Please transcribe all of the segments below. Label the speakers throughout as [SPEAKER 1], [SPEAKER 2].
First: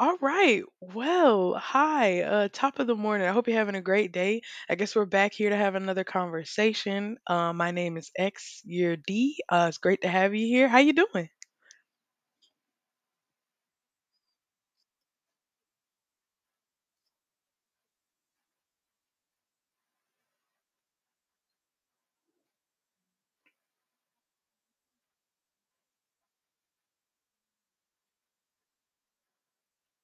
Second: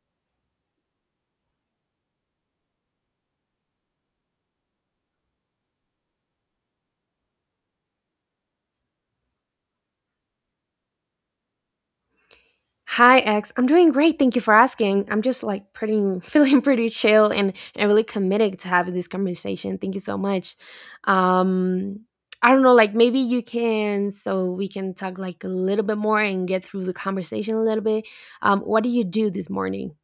[SPEAKER 1] All right. Well, hi. Top of the morning. I hope you're having a great day. I guess we're back here to have another conversation. My name is X. You're D. It's great to have you here. How you doing?
[SPEAKER 2] Hi, X. I'm doing great. Thank you for asking. I'm just like pretty, feeling pretty chill and really committed to having this conversation. Thank you so much. Um, I don't know, like maybe you can, so we can talk like a little bit more and get through the conversation a little bit. What do you do this morning?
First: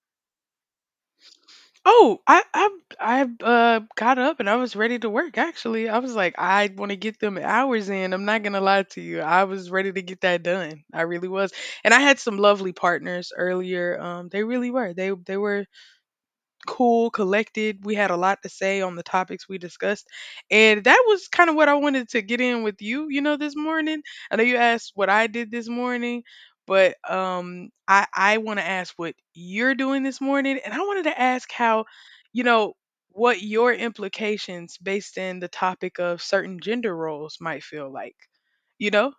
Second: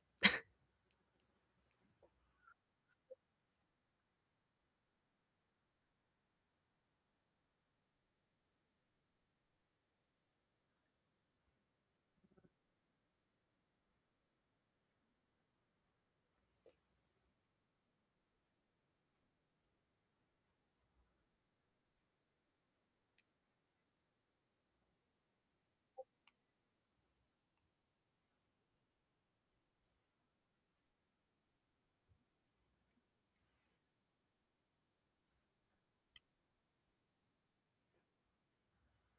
[SPEAKER 1] Oh, I I got up and I was ready to work. Actually, I was like, I want to get them hours in. I'm not gonna lie to you. I was ready to get that done. I really was. And I had some lovely partners earlier. They really were. They were cool, collected. We had a lot to say on the topics we discussed. And that was kind of what I wanted to get in with you, you know, this morning. I know you asked what I did this morning, but I want to ask what you're doing this morning, and I wanted to ask how, you know, what your implications based in the topic of certain gender roles might feel like. You know?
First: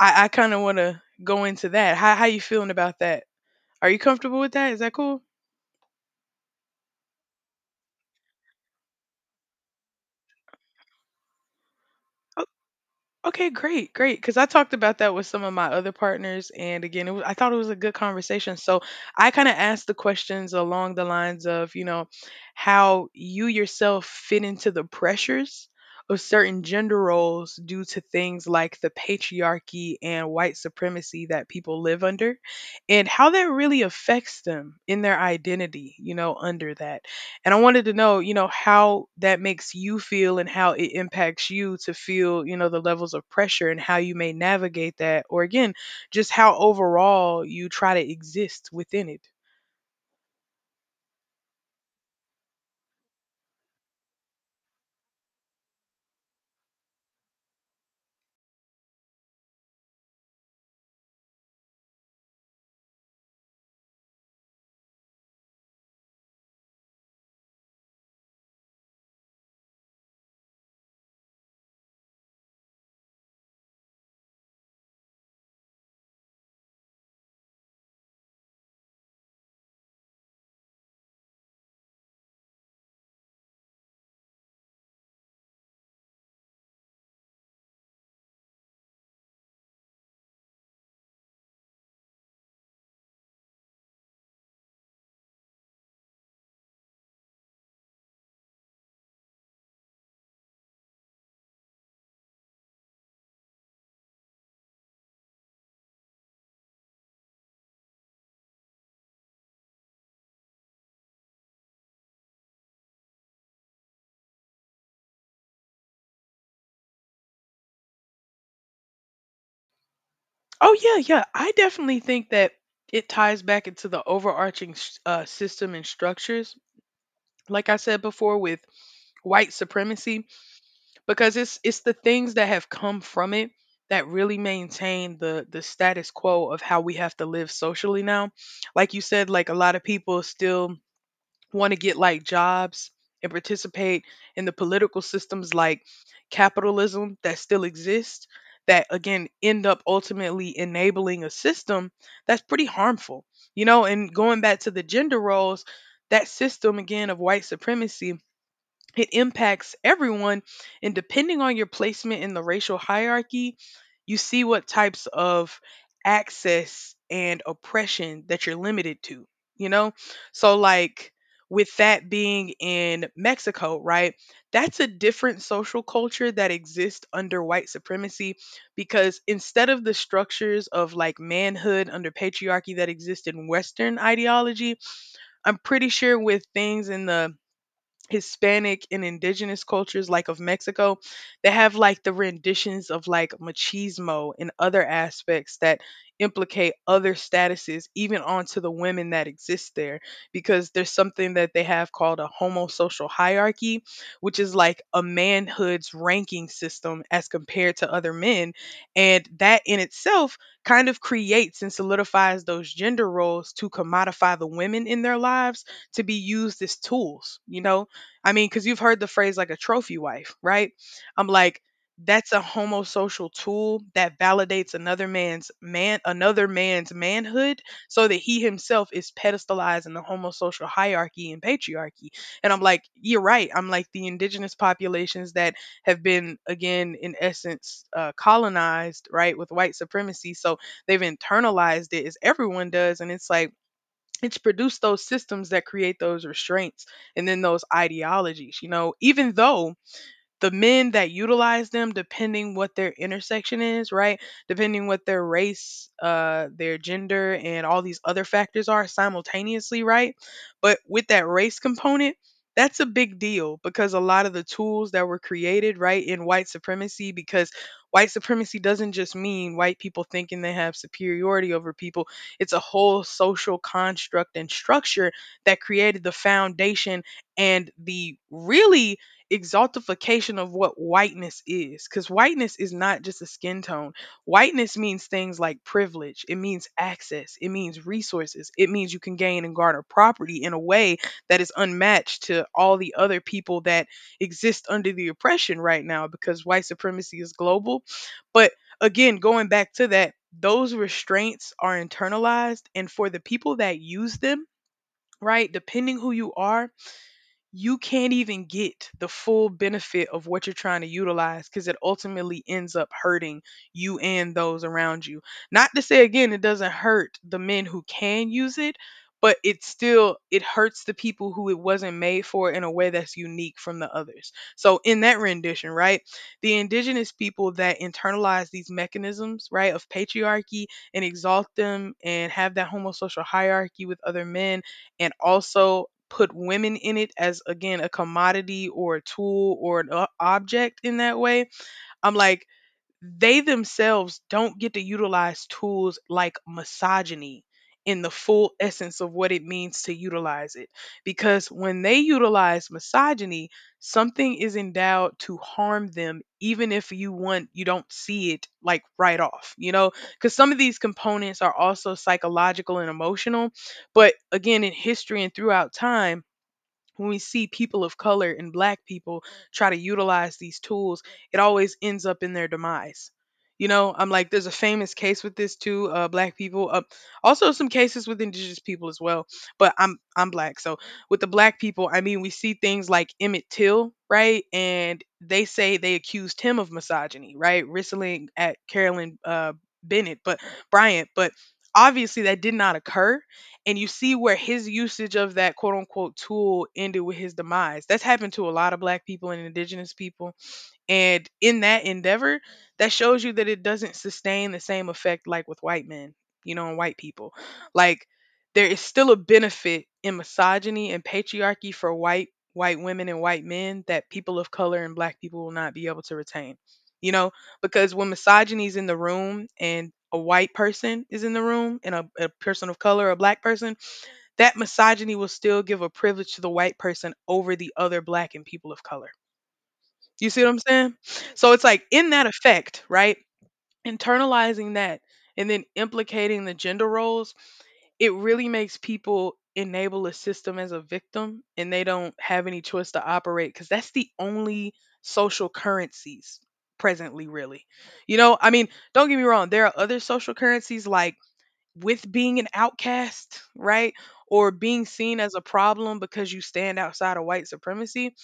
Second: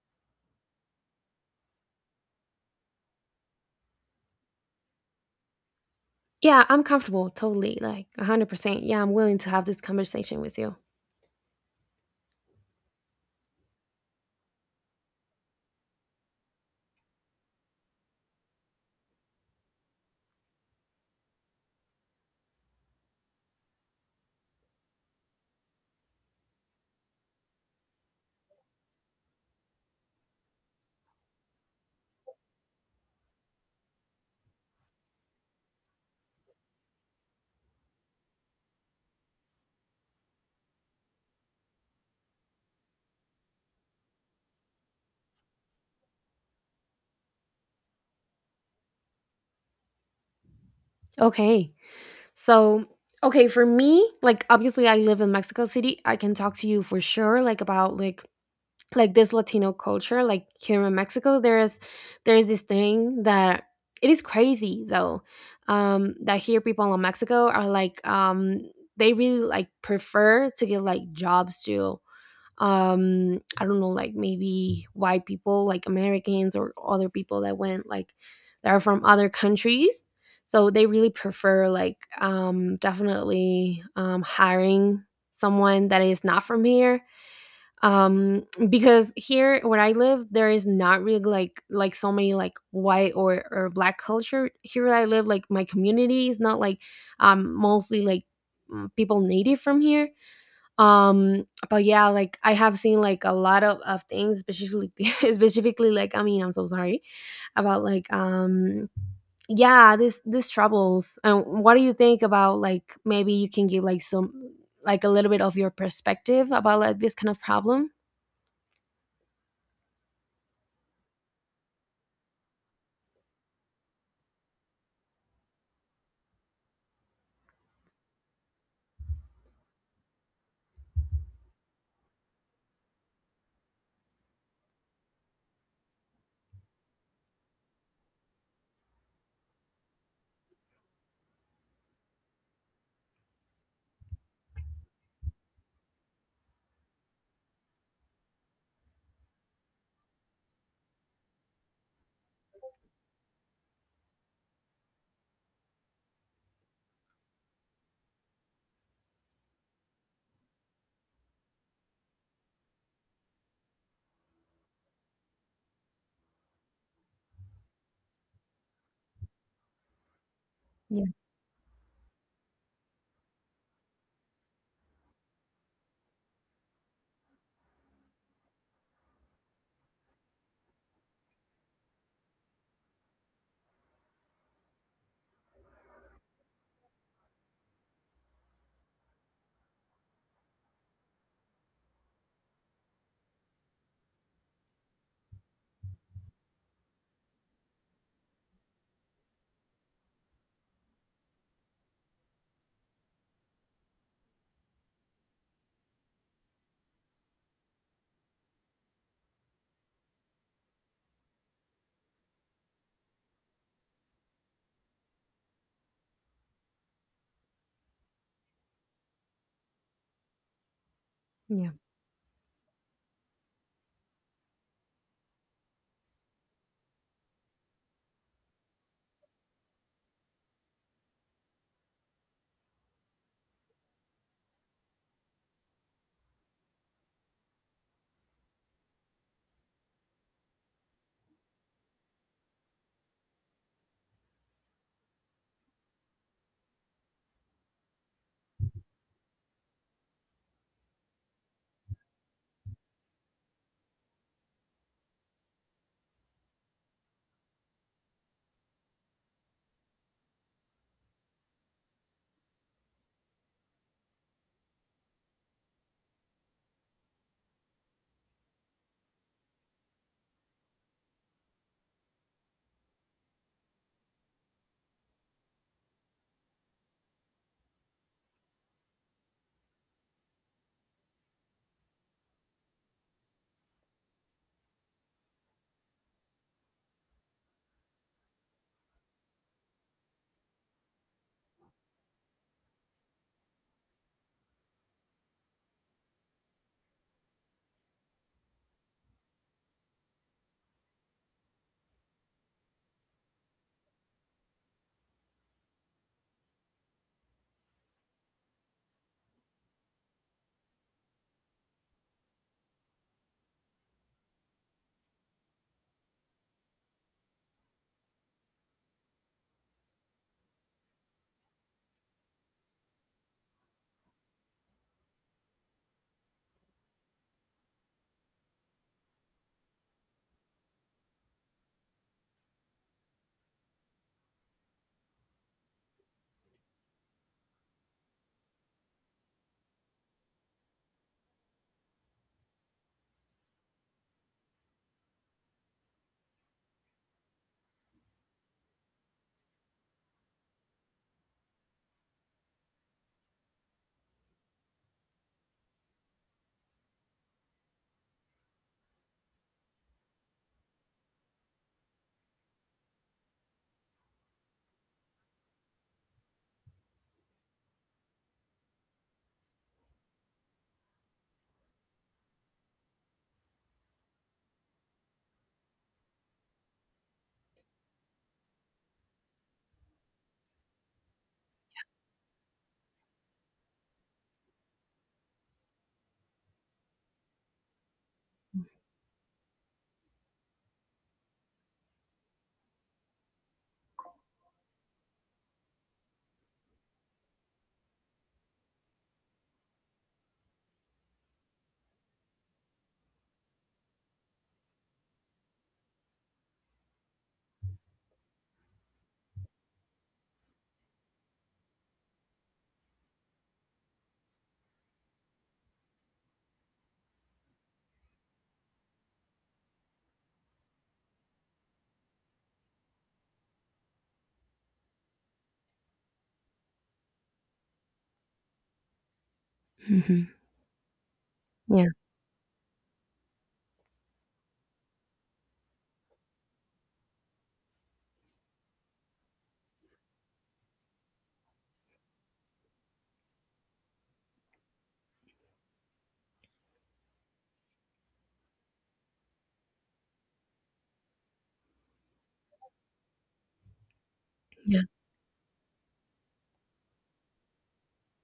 [SPEAKER 1] I kind of want to go into that. How you feeling about that? Are you comfortable with that? Is that cool?
[SPEAKER 2] Yeah, I'm comfortable, totally, like 100%. Yeah, I'm willing to have this conversation with you.
[SPEAKER 1] Okay, great, great. Because I talked about that with some of my other partners, and again, it was, I thought it was a good conversation. So I kind of asked the questions along the lines of, you know, how you yourself fit into the pressures of certain gender roles due to things like the patriarchy and white supremacy that people live under, and how that really affects them in their identity, you know, under that. And I wanted to know, you know, how that makes you feel and how it impacts you to feel, you know, the levels of pressure and how you may navigate that, or again, just how overall you try to exist within it.
[SPEAKER 2] Okay. So, okay, for me, like obviously I live in Mexico City. I can talk to you for sure like about like this Latino culture, like here in Mexico, there is this thing that it is crazy though. That here people in Mexico are like they really like prefer to get like jobs to I don't know, like maybe white people like Americans or other people that went like that are from other countries. So they really prefer like definitely hiring someone that is not from here because here where I live there is not really like so many like white or black culture here where I live. Like my community is not like mostly like people native from here. But yeah, like I have seen like a lot of things specifically, specifically, like I mean, I'm so sorry about like yeah, this troubles. And what do you think about, like maybe you can give like some like a little bit of your perspective about like this kind of problem?
[SPEAKER 1] Oh yeah, yeah. I definitely think that it ties back into the overarching system and structures, like I said before, with white supremacy, because it's the things that have come from it that really maintain the status quo of how we have to live socially now. Like you said, like a lot of people still want to get like jobs and participate in the political systems like capitalism that still exist, that again end up ultimately enabling a system that's pretty harmful, you know. And going back to the gender roles, that system again of white supremacy, it impacts everyone, and depending on your placement in the racial hierarchy, you see what types of access and oppression that you're limited to, you know. So like with that being in Mexico, right, that's a different social culture that exists under white supremacy, because instead of the structures of like manhood under patriarchy that exist in western ideology, I'm pretty sure with things in the Hispanic and indigenous cultures like of Mexico, they have like the renditions of like machismo and other aspects that implicate other statuses even onto the women that exist there, because there's something that they have called a homosocial hierarchy, which is like a manhood's ranking system as compared to other men. And that in itself kind of creates and solidifies those gender roles to commodify the women in their lives, to be used as tools, you know. I mean, because you've heard the phrase like a trophy wife, right? I'm like,
[SPEAKER 2] Yeah.
[SPEAKER 1] that's a homosocial tool that validates another man's man another man's manhood so that he himself is pedestalized in the homosocial hierarchy and patriarchy. And I'm like, you're right. I'm like the indigenous populations that have been again in essence colonized, right, with white supremacy. So they've internalized it as everyone does, and it's like it's produced those systems that create those restraints and then those ideologies, you know, even though the men that utilize them, depending what their intersection is, right, depending what their race, their gender and all these other factors are simultaneously, right. But with that race component, that's a big deal, because a lot of the tools that were created, right, in white supremacy, because white supremacy doesn't just mean white people thinking they have superiority over people, it's a whole social construct and structure that created the foundation and the really exaltification of what whiteness is, because whiteness is not just a skin tone. Whiteness means things like privilege, it means access, it means resources, it means you can gain and garner property in a way that is unmatched to all the other people that exist under the oppression right now, because white supremacy is global. But again, going back to that, those restraints are internalized, and for the people that use them, right, depending who you are, you can't even get the full benefit of what you're trying to utilize, because it ultimately ends up hurting you and those around you. Not to say again, it doesn't hurt the men who can use it, but it still, it hurts the people who it wasn't made for in a way that's unique from the others. So in that rendition, right, the indigenous people that internalize these mechanisms, right, of patriarchy, and exalt them and have that homosocial hierarchy with other men, and also put women in it as again a commodity or a tool or an object in that way, I'm like, they themselves don't get to utilize tools like misogyny in the full essence of what it means to utilize it. Because when they utilize misogyny, something is endowed to harm them, even if you want, you don't see it like right off, you know? Because some of these components are also psychological and emotional. But again, in history and throughout time, when we see people of color and black people try to utilize these tools, it always ends up in their demise. You know, I'm like, there's a famous case with this too, black people. Also, some cases with indigenous people as well. But I'm black, so with the black people, I mean, we see things like Emmett Till, right? And they say they accused him of misogyny, right? Whistling at Carolyn Bennett, but Bryant, but obviously that did not occur, and you see where his usage of that quote unquote tool ended with his demise. That's happened to a lot of black people and indigenous people. And in that endeavor, that shows you that it doesn't sustain the same effect like with white men, you know, and white people. Like there is still a benefit in misogyny and patriarchy for white women and white men that people of color and black people will not be able to retain. You know, because when misogyny is in the room and a white person is in the room and a person of color, a black person, that misogyny will still give a privilege to the white person over the other black and people of color.
[SPEAKER 2] Mhm.
[SPEAKER 1] You see what I'm saying? So it's like
[SPEAKER 2] Yeah.
[SPEAKER 1] in that effect, right? Internalizing that and then implicating the gender roles, it really makes people enable a system as a victim, and they don't have any choice to operate because that's the only social currencies presently, really. You know, I mean, don't get me wrong, there are other social currencies like with being an outcast, right? Or
[SPEAKER 2] Yeah.
[SPEAKER 1] being seen as a problem because you stand outside of white supremacy,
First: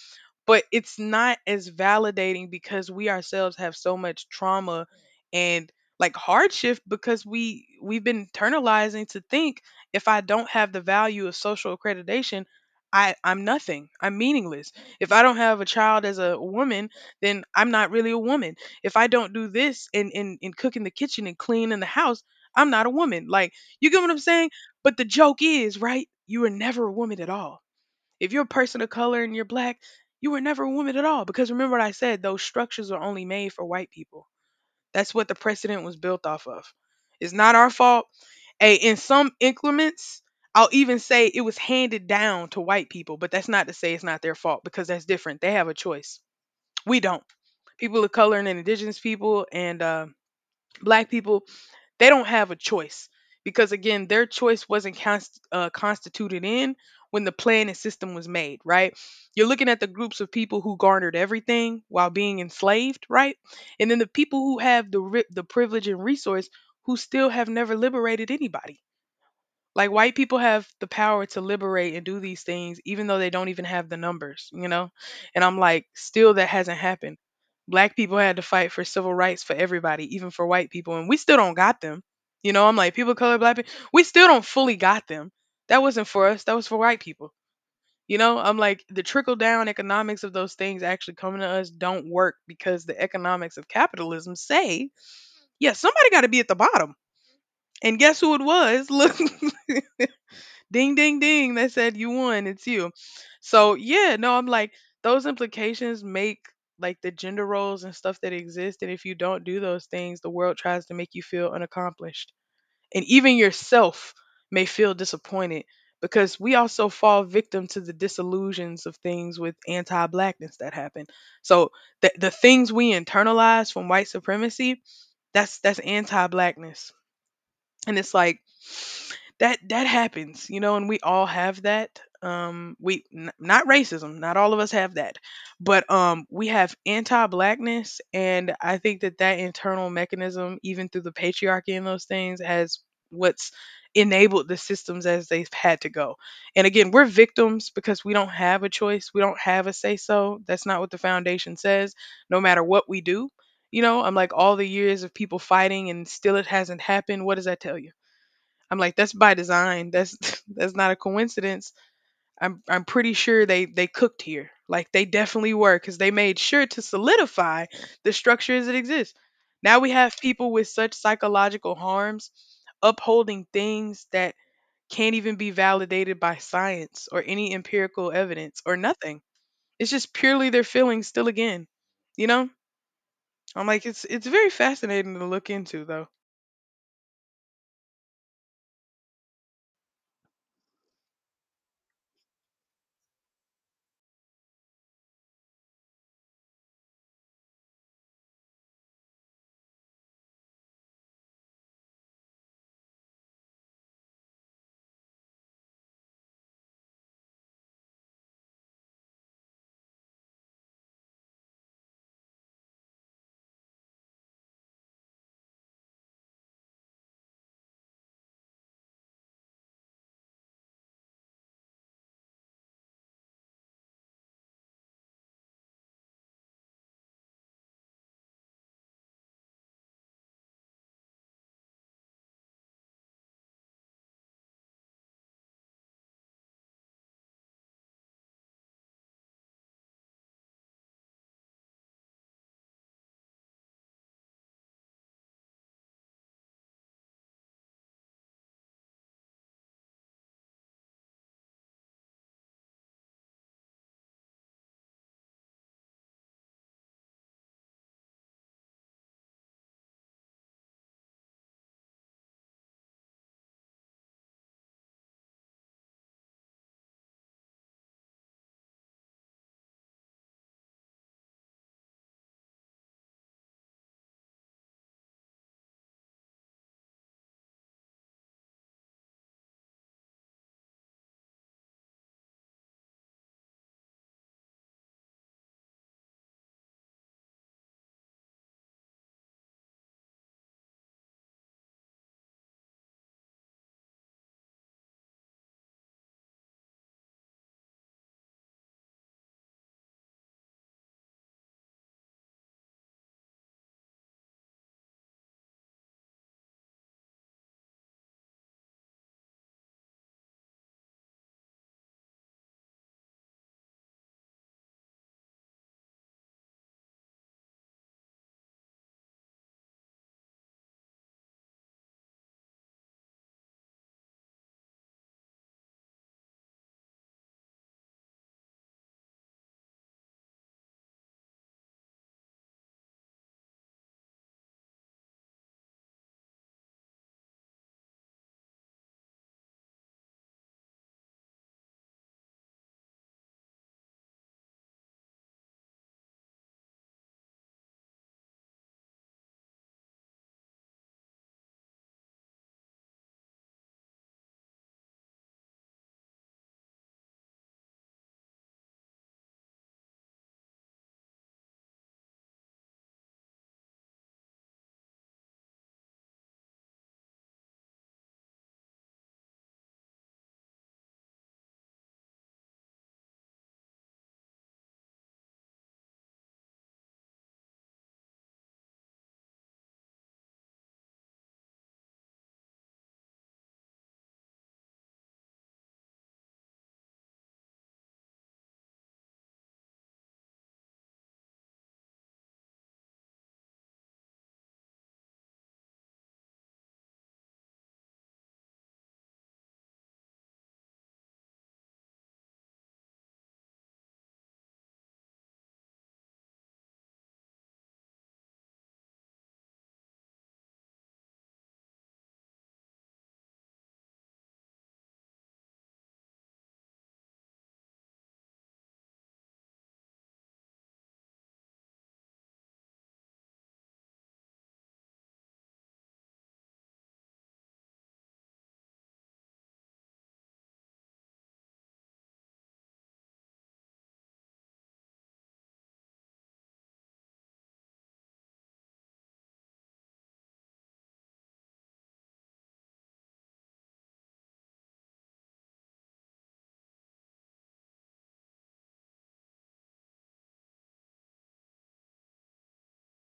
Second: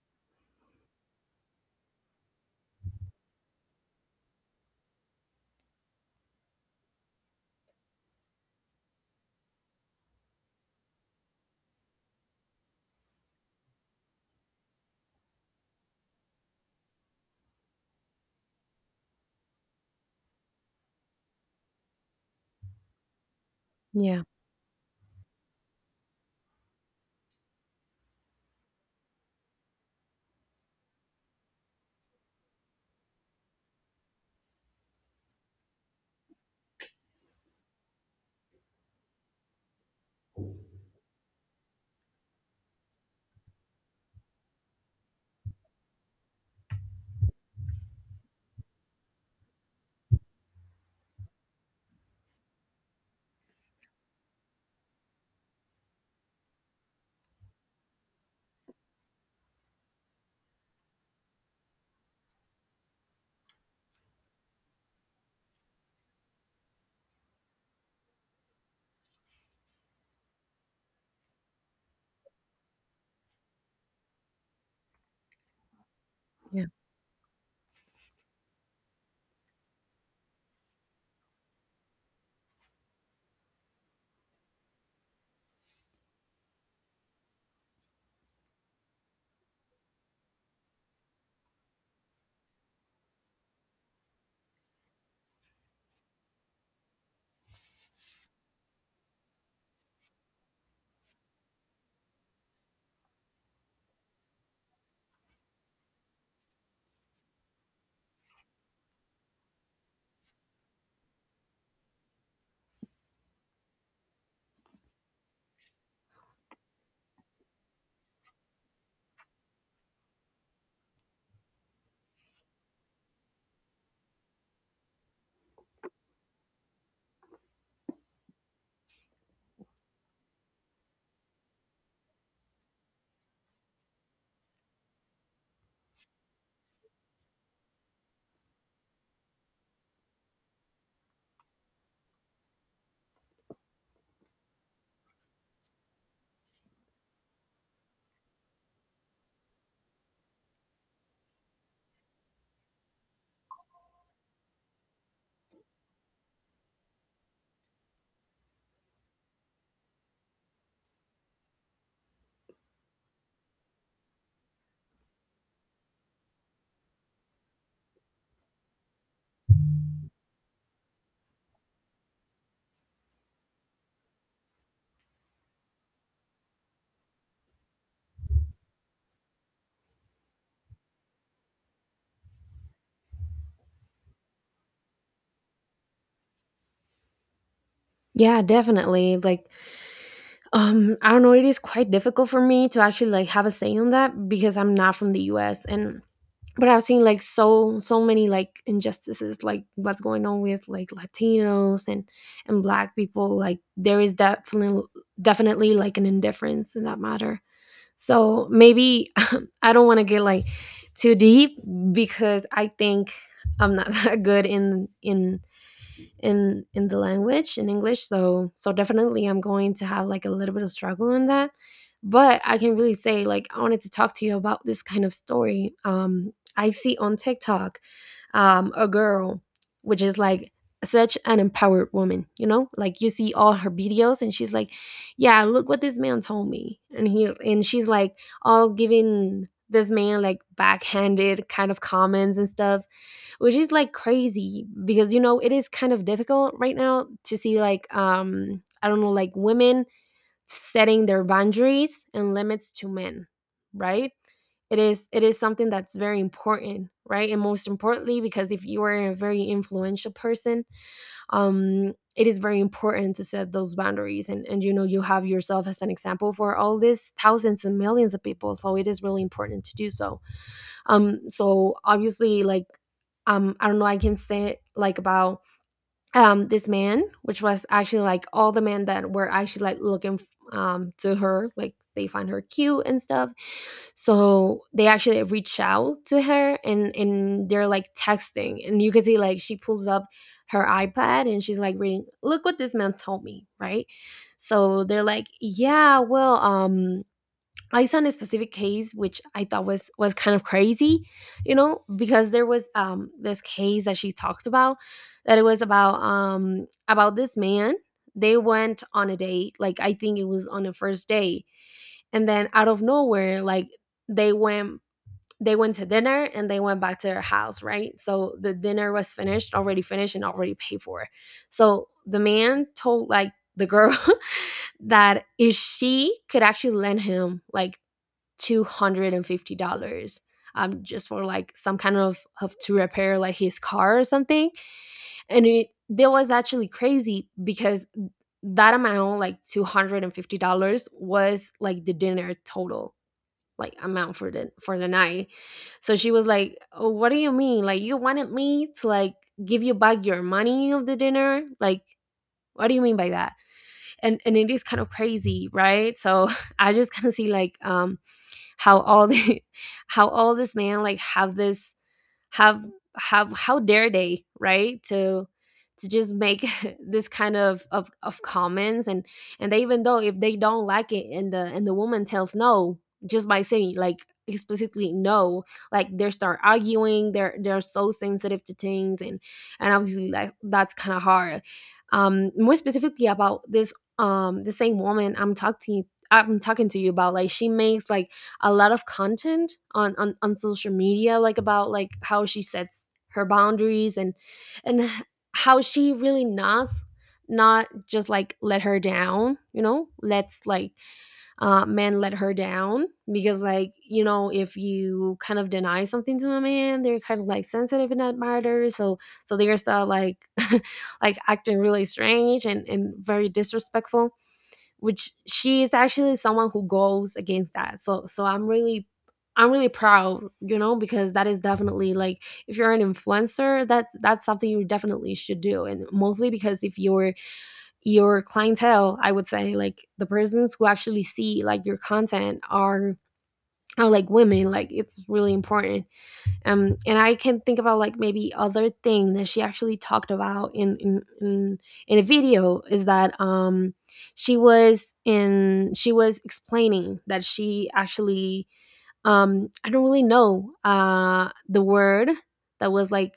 [SPEAKER 1] but it's not as validating because we ourselves have so much trauma and like hardship, because we've been internalizing to think if I don't have the value of social accreditation, I'm nothing. I'm meaningless. If I don't have a child as a woman, then I'm not really a woman. If I don't do this and in cook in the kitchen and clean in the house, I'm not a woman. Like you get what I'm
[SPEAKER 2] Yeah.
[SPEAKER 1] saying? But the joke is, right? You were never a woman at all. If you're a person of color and you're black, you were never a woman at all. Because remember what I said, those structures are only made for white people. That's what the precedent was built off of. It's not our fault. Hey, in some increments, I'll even say it was handed down to white people, but that's not to say it's not their fault, because that's different. They have a choice. We don't. People of color and indigenous people and black people, they don't have a choice, because again their choice wasn't constituted in when the plan and system was made, right? You're looking at the groups of people who garnered everything while being enslaved, right? And then the people who have the the privilege and resource, who still have never liberated anybody. Like white people have the power to liberate and do these things even though they don't even have the numbers, you know? And I'm like, still that
[SPEAKER 2] Yeah.
[SPEAKER 1] hasn't happened. Black people had to fight for civil rights for everybody, even for white people, and we still don't got them. You know, I'm like people of color, black people, we still don't fully got them. That wasn't for us, that was for white people. You know, I'm like the trickle down economics of those things actually coming to us don't work because the economics of capitalism say, yeah, somebody got to be at the bottom. And guess who it was? Look, ding ding ding, they said you won, it's you. So yeah, no, I'm like those implications make like the gender roles and stuff that exist, and if you don't do those things the world tries to make you feel unaccomplished, and even yourself may feel disappointed because we also fall victim to the disillusions of things with anti-blackness that happen. So the things we internalize from white supremacy, that's anti-blackness. And it's like that that happens, you know, and we all have that. Not racism, not all of us have that, but we have anti-blackness, and I think that that internal mechanism, even through the patriarchy and those things, has what's enabled the systems as they've had to go. And again, we're victims because we don't have a choice, we don't have a say, so that's not what the foundation says no matter what we do. You know, I'm like all the years of people fighting and still it hasn't happened. What does that tell you? I'm like, that's by design. That's that's not a coincidence. I'm pretty sure they cooked here. Like they definitely were, cuz they made sure to solidify the structure as it exists. Now we have people with such psychological harms upholding things that can't even be validated by science or any empirical evidence or nothing. It's just purely their feelings still again. You know? I'm like it's very fascinating to look into though.
[SPEAKER 2] Yeah, definitely. Like, I don't know, it is quite difficult for me to actually like have a say on that because I'm not from the US, and but I've seen like so many like injustices, like what's going on with like Latinos and black people. Like there is definitely definitely like an indifference in that matter. So maybe, I don't want to get like too deep, because I think I'm not that good in the language in English. So so definitely I'm going to have like a little bit of struggle in that, but I can really say like I wanted to talk to you about this kind of story I see on TikTok. A girl, which is like such an empowered woman, you know? Like you see all her videos and she's like, "Yeah, look what this man told me." And he and she's like all giving this man like backhanded kind of comments and stuff, which is like crazy because, you know, it is kind of difficult right now to see like I don't know, like women setting their boundaries and limits to men, right? It is it is something that's very important, right? And most importantly because if you are a very influential person, it is very important to set those boundaries. And, you know, you have yourself as an example for all these thousands and millions of people, so it is really important to do so. So obviously like I don't know, I can say like about this man, which was actually like all the men that were actually like looking to her. Like they find her cute and stuff, so they actually reach out to her, and they're like texting, and you can see like she pulls up her iPad and she's like reading, "Look what this man told me," right? So they're like, yeah, well, I saw a specific case which I thought was kind of crazy, you know, because there was this case that she talked about, that it was about this man. They went on a date, like I think it was on the first day, and then out of nowhere, like they went they went to dinner, and they went back to their house, right? So the dinner was finished, already finished and already paid for. So the man told like the girl that if she could actually lend him like $250, just for like some kind of to repair like his car or something. And it, that was actually crazy, because that amount, like $250, was like the dinner total like amount for the night. So she was like, oh, "What do you mean? Like you wanted me to like give you back your money of the dinner? Like what do you mean by that?" And it is kind of crazy, right? So I just kind of see like how all the how all this man like have this have have how dare they, right, to just make this kind of comments. And they, even though if they don't like it, and the woman tells no, just by saying like explicitly no, like they start arguing. They're so sensitive to things. And obviously like that's kind of hard. More specifically about this, the same woman I'm talking to you about, like she makes like a lot of content on social media, like about like how she sets her boundaries. And how she really knows not just like let her down, you know, let's like men let her down, because, like, you know, if you kind of deny something to a man, they're kind of like sensitive in that matter. So so they're still like like acting really strange and very disrespectful, which she is actually someone who goes against that. So so I'm really proud, you know, because that is definitely like if you're an influencer, that's something you definitely should do, and mostly because if your your clientele, I would say, like the persons who actually see like your content are like women. Like it's really important. And I can think about like maybe other thing that she actually talked about in a video, is that she was in she was explaining that she actually I don't really know the word that was like,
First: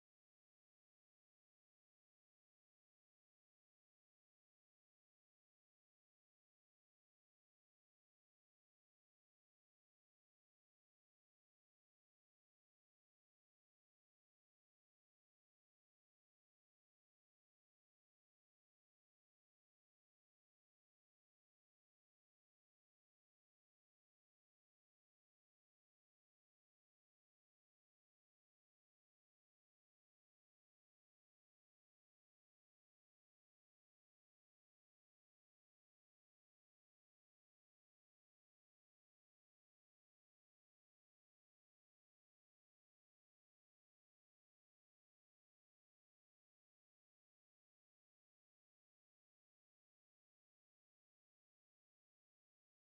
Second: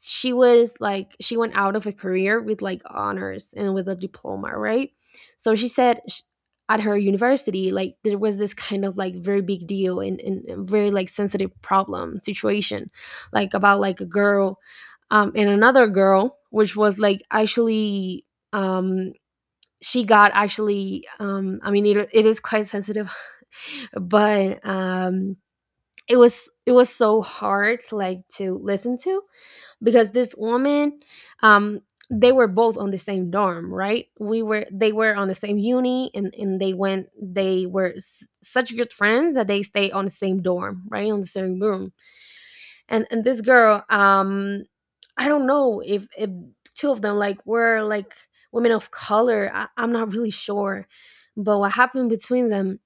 [SPEAKER 2] she was like, she went out of a career with like honors and with a diploma, right? So she said sh at her university, like there was this kind of like very big deal, and very like sensitive problem situation like about like a girl and another girl, which was like actually um she got actually I mean, it is quite sensitive, but it was so hard like to listen to, because this woman, um they were both on the same dorm, right? We were they were on the same uni, and they went, they were s- such good friends that they stayed on the same dorm, right, on the same room. And this girl, I don't know if two of them like were like women of color. I, I'm not really sure, but what happened between them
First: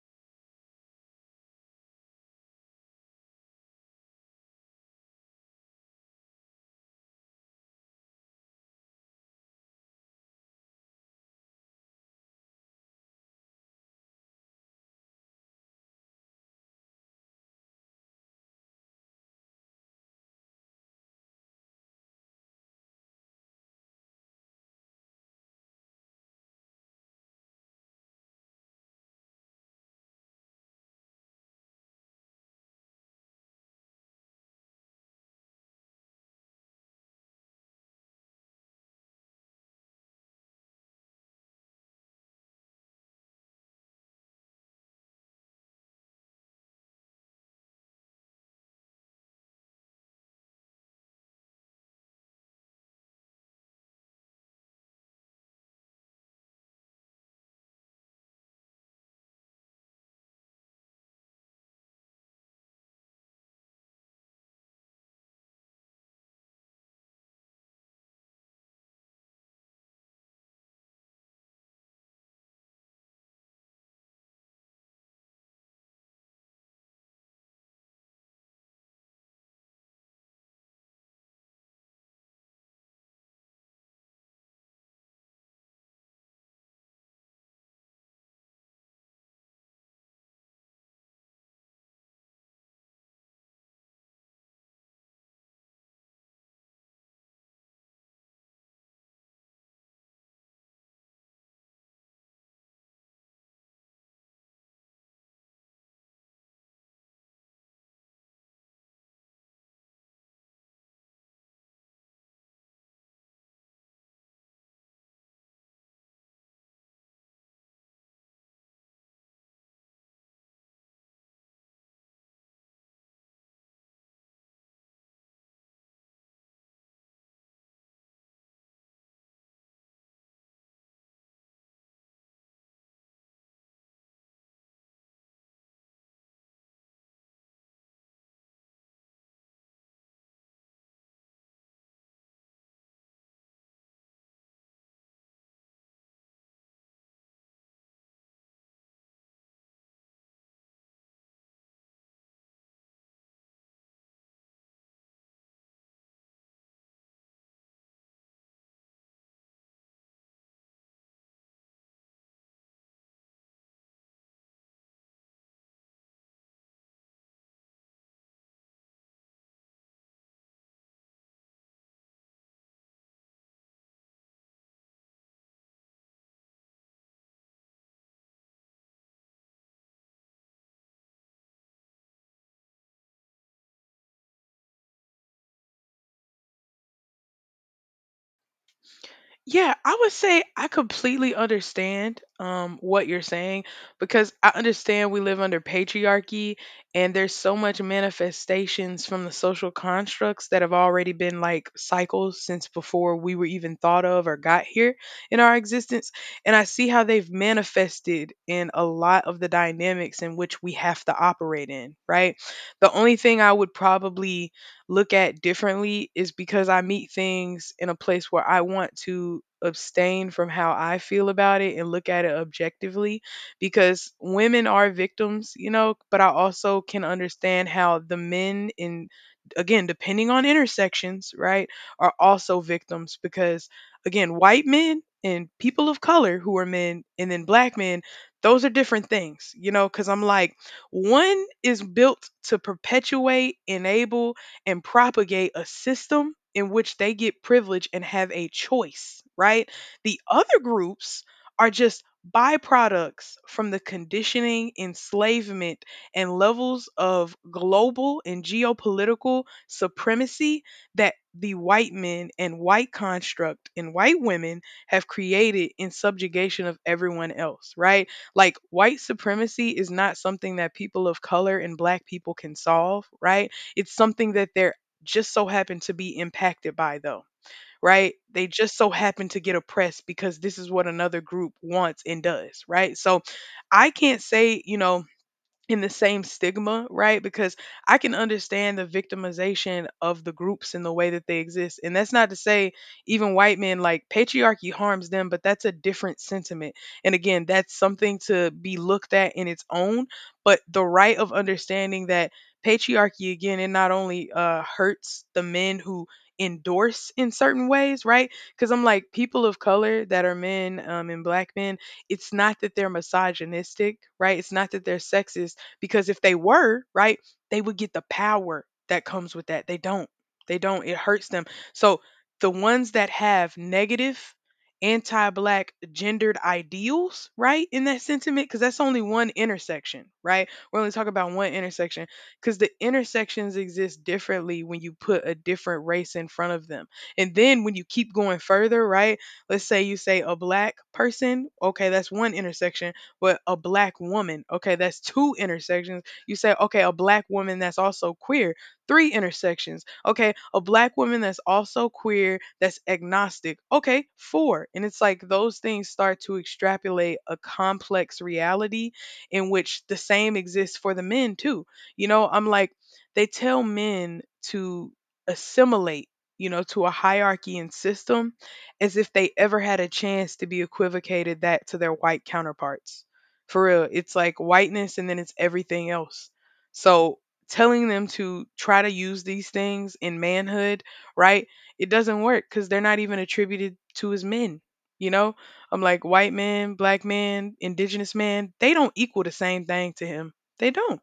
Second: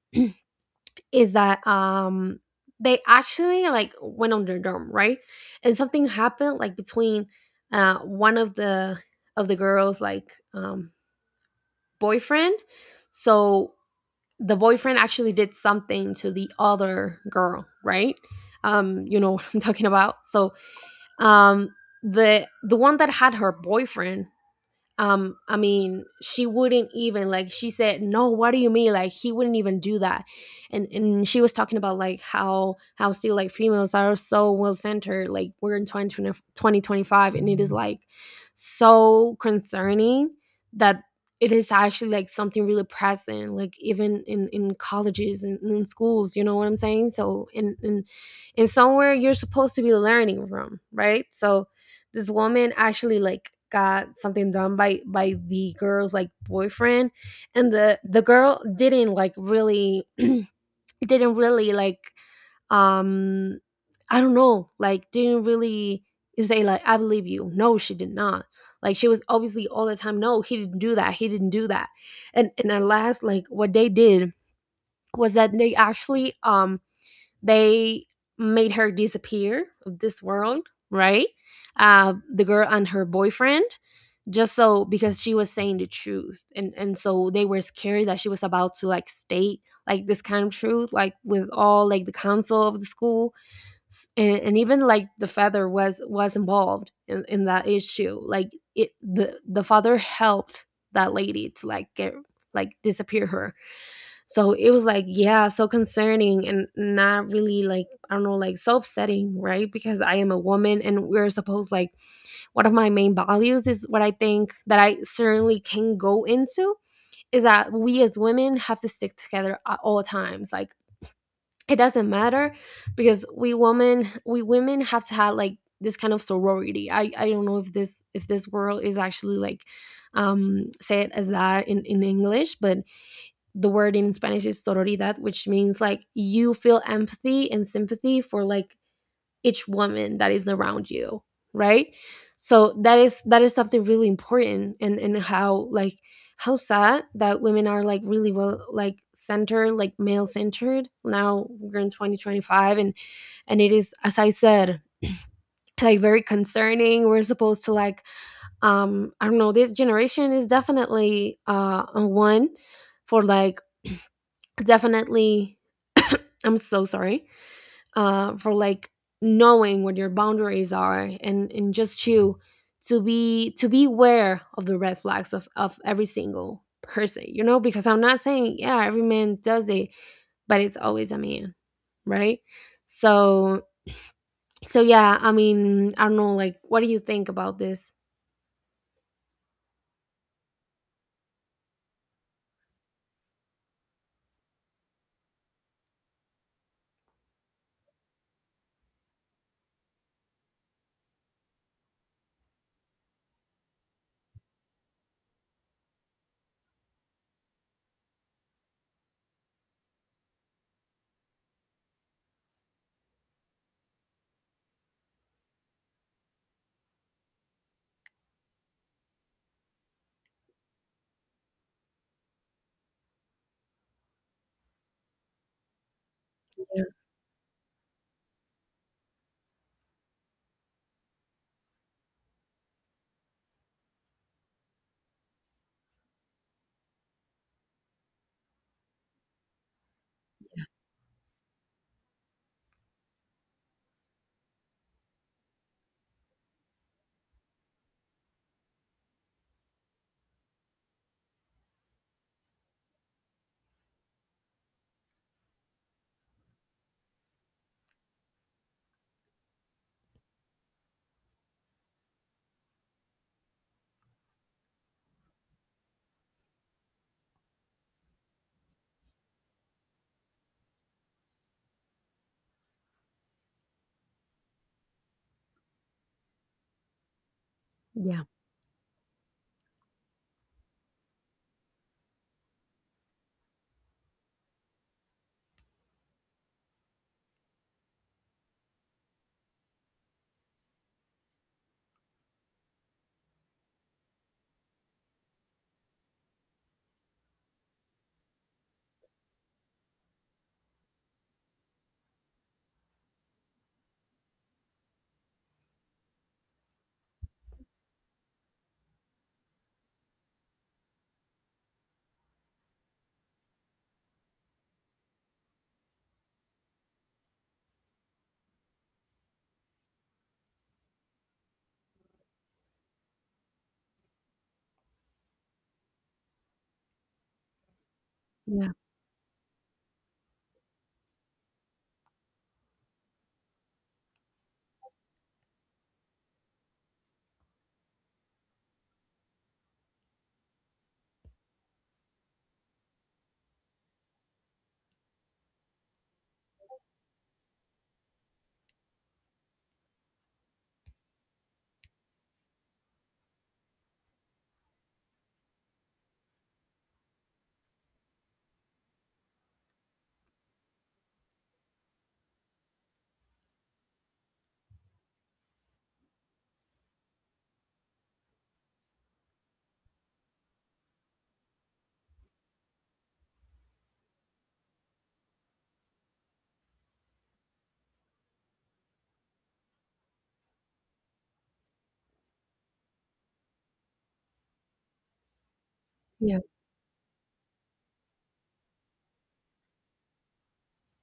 [SPEAKER 2] is that they actually like went on their dorm, right? And something happened like between one of the girls like um boyfriend. So the boyfriend actually did something to the other girl, right? You know, what I'm talking about. So um the one that had her boyfriend, I mean, she wouldn't even, like she said no, what do you mean, like he wouldn't even do that. And she was talking about like how still like females are so well centered, like we're in 2020, and it is like so concerning that it is actually like something really present, like even in colleges and in schools, you know what I'm saying? So in somewhere you're supposed to be learning from, right? So this woman actually like got something done by the girl's like boyfriend, and the girl didn't like really didn't really like um I don't know, like didn't really say like, "I believe you." No, she did not. Like, she was obviously all the time no, he didn't do that, he didn't do that. And at last, like what they did was that they actually they made her disappear of this world, right? The girl and her boyfriend, just so because she was saying the truth, and so they were scared that she was about to like state like this kind of truth, like with all like the council of the school. S- and even like the father was involved in that issue. Like it, the father helped that lady to like get like disappear her. So it was like, yeah, so concerning and not really like, I don't know, like so upsetting, right? Because I am a woman and we're supposed like one of my main values is what I think that I certainly can go into is that we as women have to stick together at all times. Like it doesn't matter because we women have to have like this kind of sorority. I don't know if this world is actually like say it as that in English, but the word in Spanish is sororidad, which means like you feel empathy and sympathy for like each woman that is around you, right? So that is something really important, and how like how sad that women are like really well like centered, like male centered. Now we're in 2025, and it is, as I said, like very concerning. We're supposed to like I don't know, this generation is definitely one for like definitely, I'm so sorry, for like knowing what your boundaries are, and just you to be aware of the red flags of every single person, you know, because I'm not saying, yeah, every man does it, but it's always a man, right? So so, yeah, I mean, I don't know, like what do you think about this?
[SPEAKER 1] Yeah, I would say I completely understand what you're saying, because I understand we live under patriarchy, and there's so much manifestations from the social constructs that have already been like cycles since before we were even thought of or got here in our existence. And I see how they've manifested in a lot of the dynamics in which we have to operate in, right? The only thing I would probably look at differently is because I meet things in a place where I want to abstain from how I feel about it and look at it objectively, because women are victims, you know, but I also can understand how the men in, again depending on intersections, right, are also victims because again, white men and people of color who are men and then black men, those are different things, you know, cuz I'm like one is built to perpetuate, enable and propagate a system in which they get privilege and have a choice, right? The other groups are just byproducts from the conditioning, enslavement, and levels of global and geopolitical supremacy that the white men and white construct and white women have created in subjugation of everyone else, right? Like white supremacy is not something that people of color and black people can solve, right? It's something that they're just so happen to be impacted by though, right?
[SPEAKER 2] Yeah,
[SPEAKER 1] They just so happen to get oppressed because this is what another group wants and does, right? So I can't say, you know, in the same stigma, right? Because I can understand the victimization of the groups and the way that they exist. And that's not to say even white men like patriarchy harms them, but that's a different sentiment. And again, that's something to be looked at in its own, but the right of understanding that patriarchy again, it not only hurts the men who endorse in certain ways, right? Cuz I'm like people of color that are men and black men, it's not that they're misogynistic, right? It's not that they're sexist. Because if they were, right, they would get the power that comes with that. They don't. They don't. It hurts them. So the ones that have negative anti-black gendered ideals, right, in that sentiment, because
[SPEAKER 2] yeah,
[SPEAKER 1] that's only one intersection, right, we're only talking about one intersection, because the intersections exist differently when you put a different race in front of them. And then when you keep going further, right, let's say you say a black person, okay, that's one intersection. With a black woman. Okay, that's two intersections. You say, okay, a black woman that's also queer, three intersections. Okay, a black woman that's also queer, that's agnostic. Okay, four. And it's like those things start to extrapolate a complex reality in which the same exists for the men too. You know, I'm like, they tell men to assimilate, you know, to a hierarchy and system as if they ever had a chance to be equivocated that to their white counterparts. For real, it's like whiteness and then it's everything else. So telling them to try to use these things in manhood, right? It doesn't work because they're not even attributed to as men. You know, I'm like white
[SPEAKER 2] yeah,
[SPEAKER 1] man, black man, indigenous man, they don't equal the same thing to him. They don't.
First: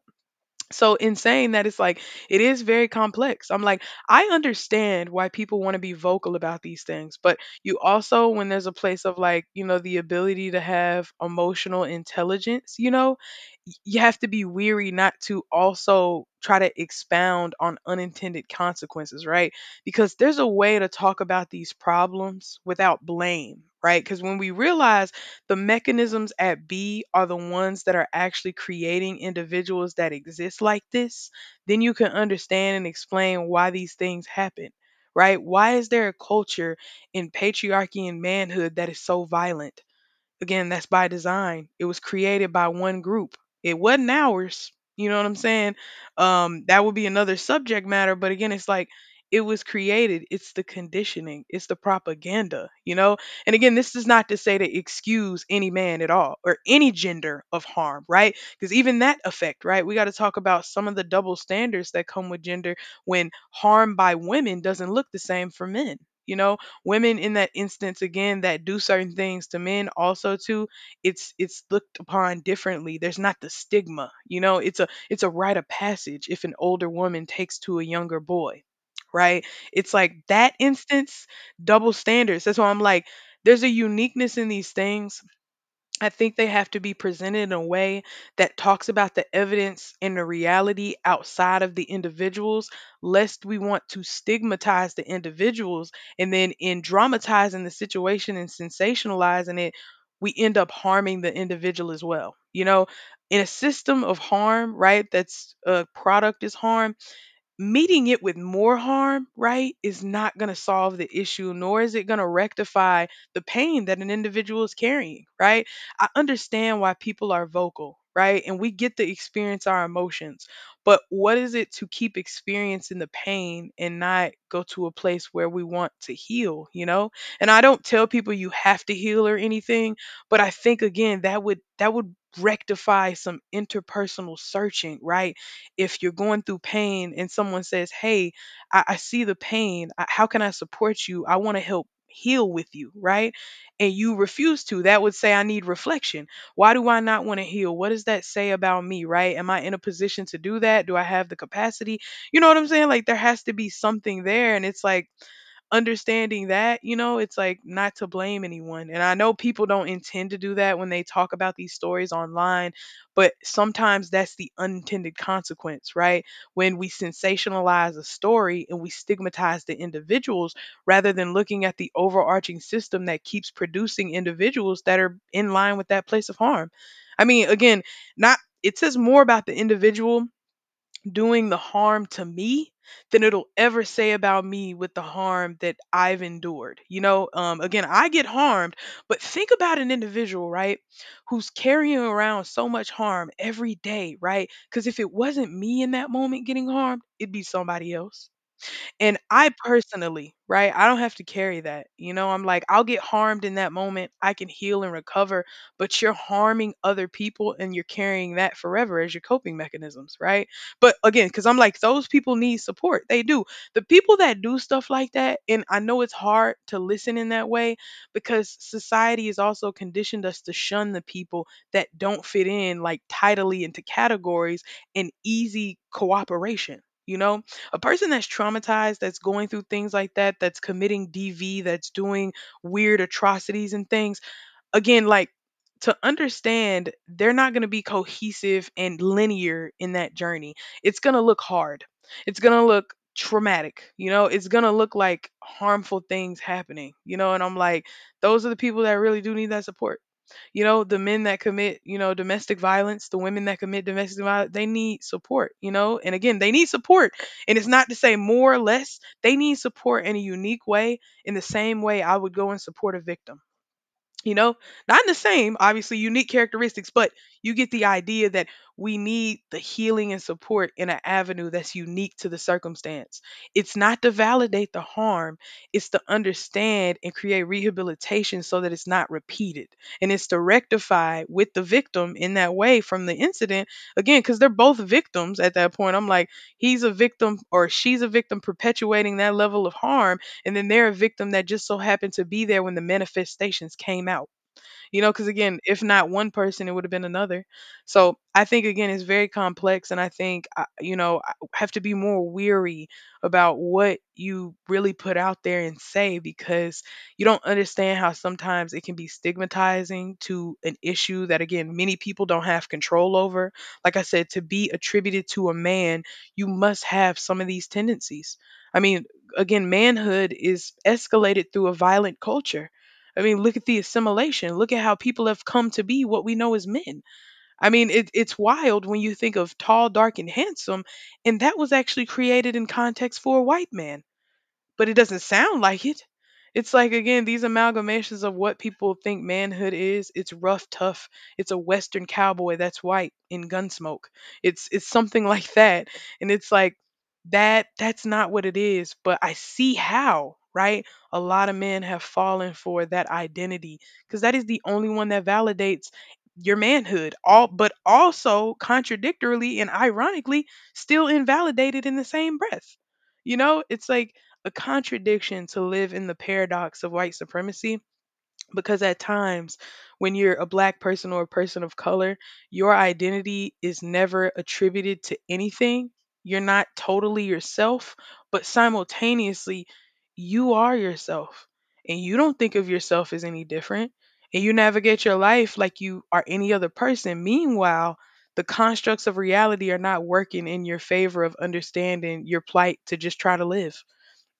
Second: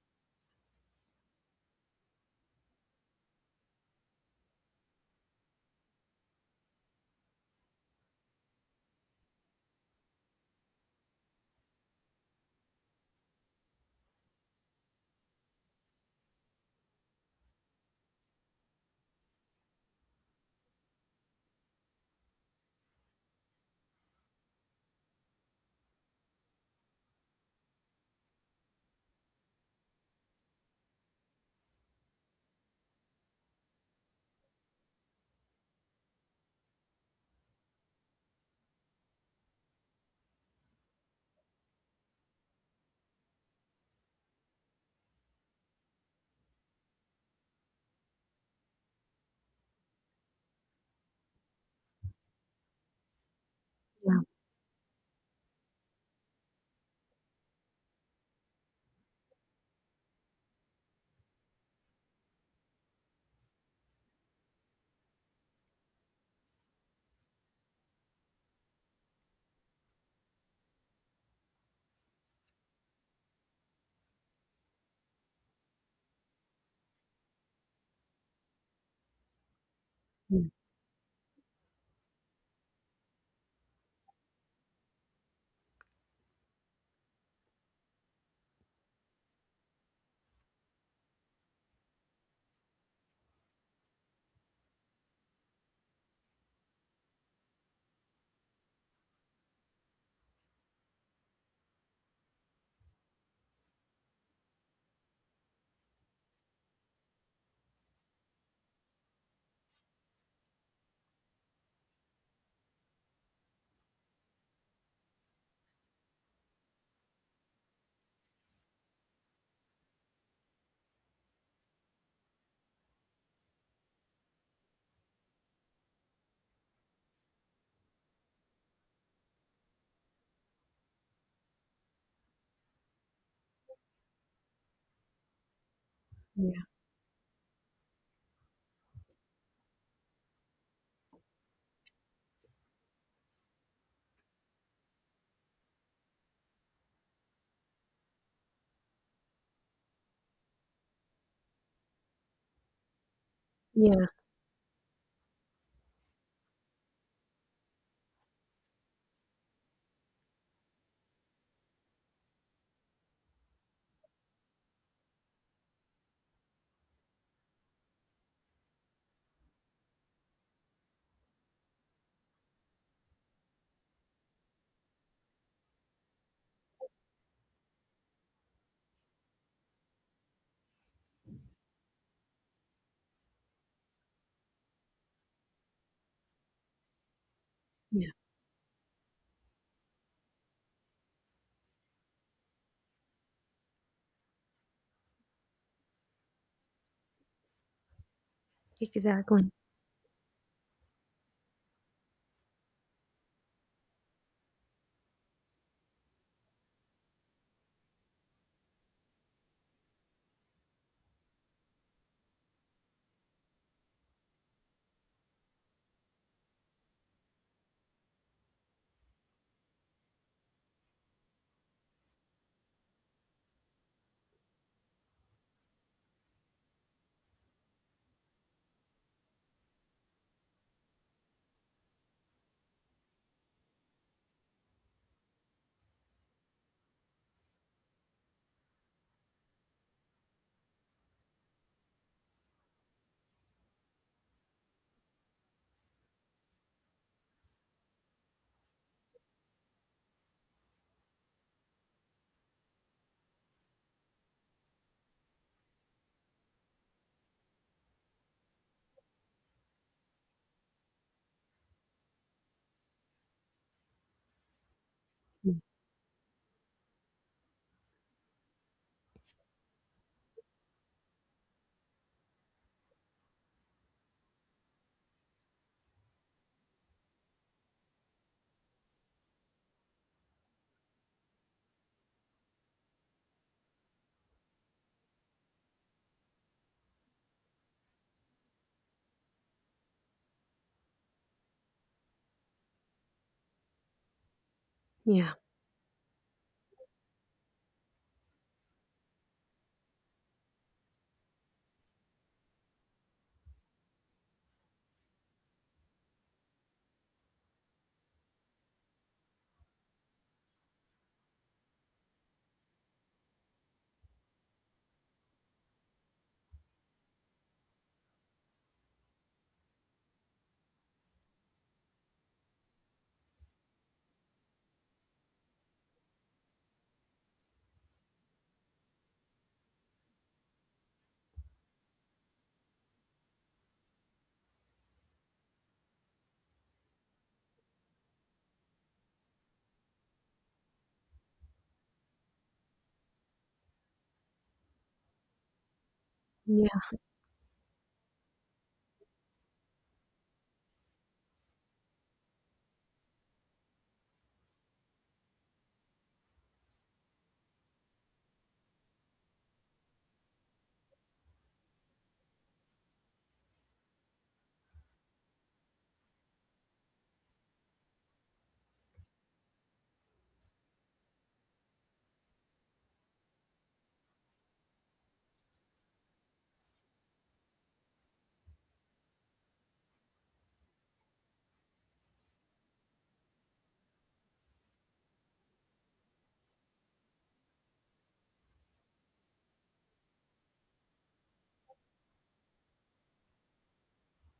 [SPEAKER 1] So in saying that, it's like it is very complex. I'm like, I understand why people want to be vocal about these things, but you also, when there's a place of like, you know, the ability to have emotional intelligence, you know, you have to be weary not to also try to expound on unintended consequences, right? Because there's a way to talk about these problems without blame, right? Because when we realize the mechanisms at B are the ones that are actually creating individuals that exist like this, then you can understand and explain why these things happen, right? Why is there a culture in patriarchy and manhood that is so violent? Again, that's by design. It was created by one group. It wasn't ours. You know what I'm saying? That would be another subject matter. But again, it's like it was created. It's the conditioning. It's the propaganda. You know. And again, this is
[SPEAKER 2] yeah,
[SPEAKER 1] not to say to excuse any man at all or any gender of harm, right? Because even that effect, right? We got to talk about some of the double standards that come with gender when harm by women doesn't look the same for men. You know, women in that instance again that do certain things to men also too, it's looked upon differently. There's not the stigma, you know, it's a, it's a rite of passage if an older woman takes to a younger boy, right? It's like that instance, double standards. That's why I'm like there's a uniqueness in these things. I think they have to be presented in a way that talks about the evidence and the reality outside of the individuals, lest we want to stigmatize the individuals. And then, in dramatizing the situation and sensationalizing it, we end up harming the individual as well. You know, in a system of harm, right? That's a product is harm, meeting it with more harm, right, is not going to solve the issue, nor is it going to rectify the pain that an individual is carrying, right? I understand why people are vocal, right? And we get to experience our emotions, but what is it to keep experiencing the pain and not go to a place where we want to heal, you know? And I don't tell people you have to heal or anything, but I think again that would rectify some interpersonal searching, right? If you're going through
[SPEAKER 2] yeah,
[SPEAKER 1] pain and someone says, Hey, I see the pain. I, how can I support you? I want to help heal with you, right? And you refuse to, that would say, I need reflection. Why do I not want to heal? What does that say about me, right? Am I in a position to do that? Do I have the capacity? You know what I'm saying? Like, there has to be
[SPEAKER 2] yeah,
[SPEAKER 1] something there. And it's like, understanding that, you know, it's like not to blame anyone. And I know people don't intend to do that when they talk about these stories online, but sometimes that's the unintended consequence, right? When we sensationalize a story and we stigmatize the individuals rather than looking at the overarching system that keeps producing individuals that are in line with that place of harm. I mean, again, not, it says more about the individual doing the harm to me than it'll ever say about me with the harm that I've endured. You know, again, I
[SPEAKER 2] yeah.
[SPEAKER 1] get harmed, but think about an individual, right, who's carrying around so much harm every day, right? Because if it wasn't me in that moment getting harmed, it'd be somebody else. And I
[SPEAKER 2] Exactly.
[SPEAKER 1] personally, right, I don't have to carry that. You know, I'm like, I'll get harmed in that moment. I can heal and recover, but you're harming other people and you're carrying that forever as your coping mechanisms, right? But again, because I'm like, those people need support. They do. The people that do stuff like that, and I know it's hard to listen in that way because society has also conditioned us to shun the people that don't fit in like tidily into categories and easy cooperation, you know? A person that's traumatized, that's going through things like that, that's committing DV, that's doing weird atrocities and things, again, like, to understand, they're not going to be cohesive and linear in that journey. It's going to look hard. It's going to look traumatic. You know, it's going to look like harmful things happening, you know, and I'm like, those are the people that really do need that support. You know, the men that commit, you know, domestic violence, the women that commit domestic violence, they need support, you know, and again, they need support. And it's not to say more or less, they need support in a unique way, in the same way I would go and support a victim, you know, not in the same
[SPEAKER 2] Mm.
[SPEAKER 1] obviously unique characteristics, but you get the idea that we need the healing and support in an avenue that's unique to the circumstance. It's not to validate the harm, it's to understand and create rehabilitation so that it's not repeated, and it's to rectify with the victim in that way from the incident. Again, because they're both victims at that point, I'm like, he's a victim or she's a victim perpetuating that level of harm, and then they're a victim that just so happened to be there when the manifestations came out. You know, because
[SPEAKER 2] Yeah,
[SPEAKER 1] again, if not one person, it would have been another. So I think again it's very complex, and I think you know, I have to be more weary about what you really put out there and say, because you don't understand how sometimes it can be stigmatizing to an issue that, again, many people don't have control over. Like I said, to be attributed to a man, you must have some of these tendencies. I mean, again, manhood is escalated through a violent culture. I mean, look at the assimilation. Look at how people have come to be what we know as men. I mean, it's wild when you think of tall, dark, and handsome, and that was actually created in context for a white man, but it doesn't sound like it. It's like, again, these amalgamations of what people think manhood is. It's rough, tough. It's a Western cowboy that's white in Gunsmoke. It's something like that, and it's
[SPEAKER 2] yeah.
[SPEAKER 1] like that. That's not what it is. But I see how, right, a lot of men have fallen for that identity because that is the only one that validates your manhood. All but also contradictorily and ironically still invalidated in the same breath. You know, it's like a contradiction to live in the paradox of white supremacy, because at times when you're a black person or a person of color, your identity is never attributed to anything. You're not totally yourself, but simultaneously, you are yourself, and you don't think of yourself as any different, and you navigate your life like you are any other person. Meanwhile, the constructs of reality are not working in your favor of understanding your plight to just try to live.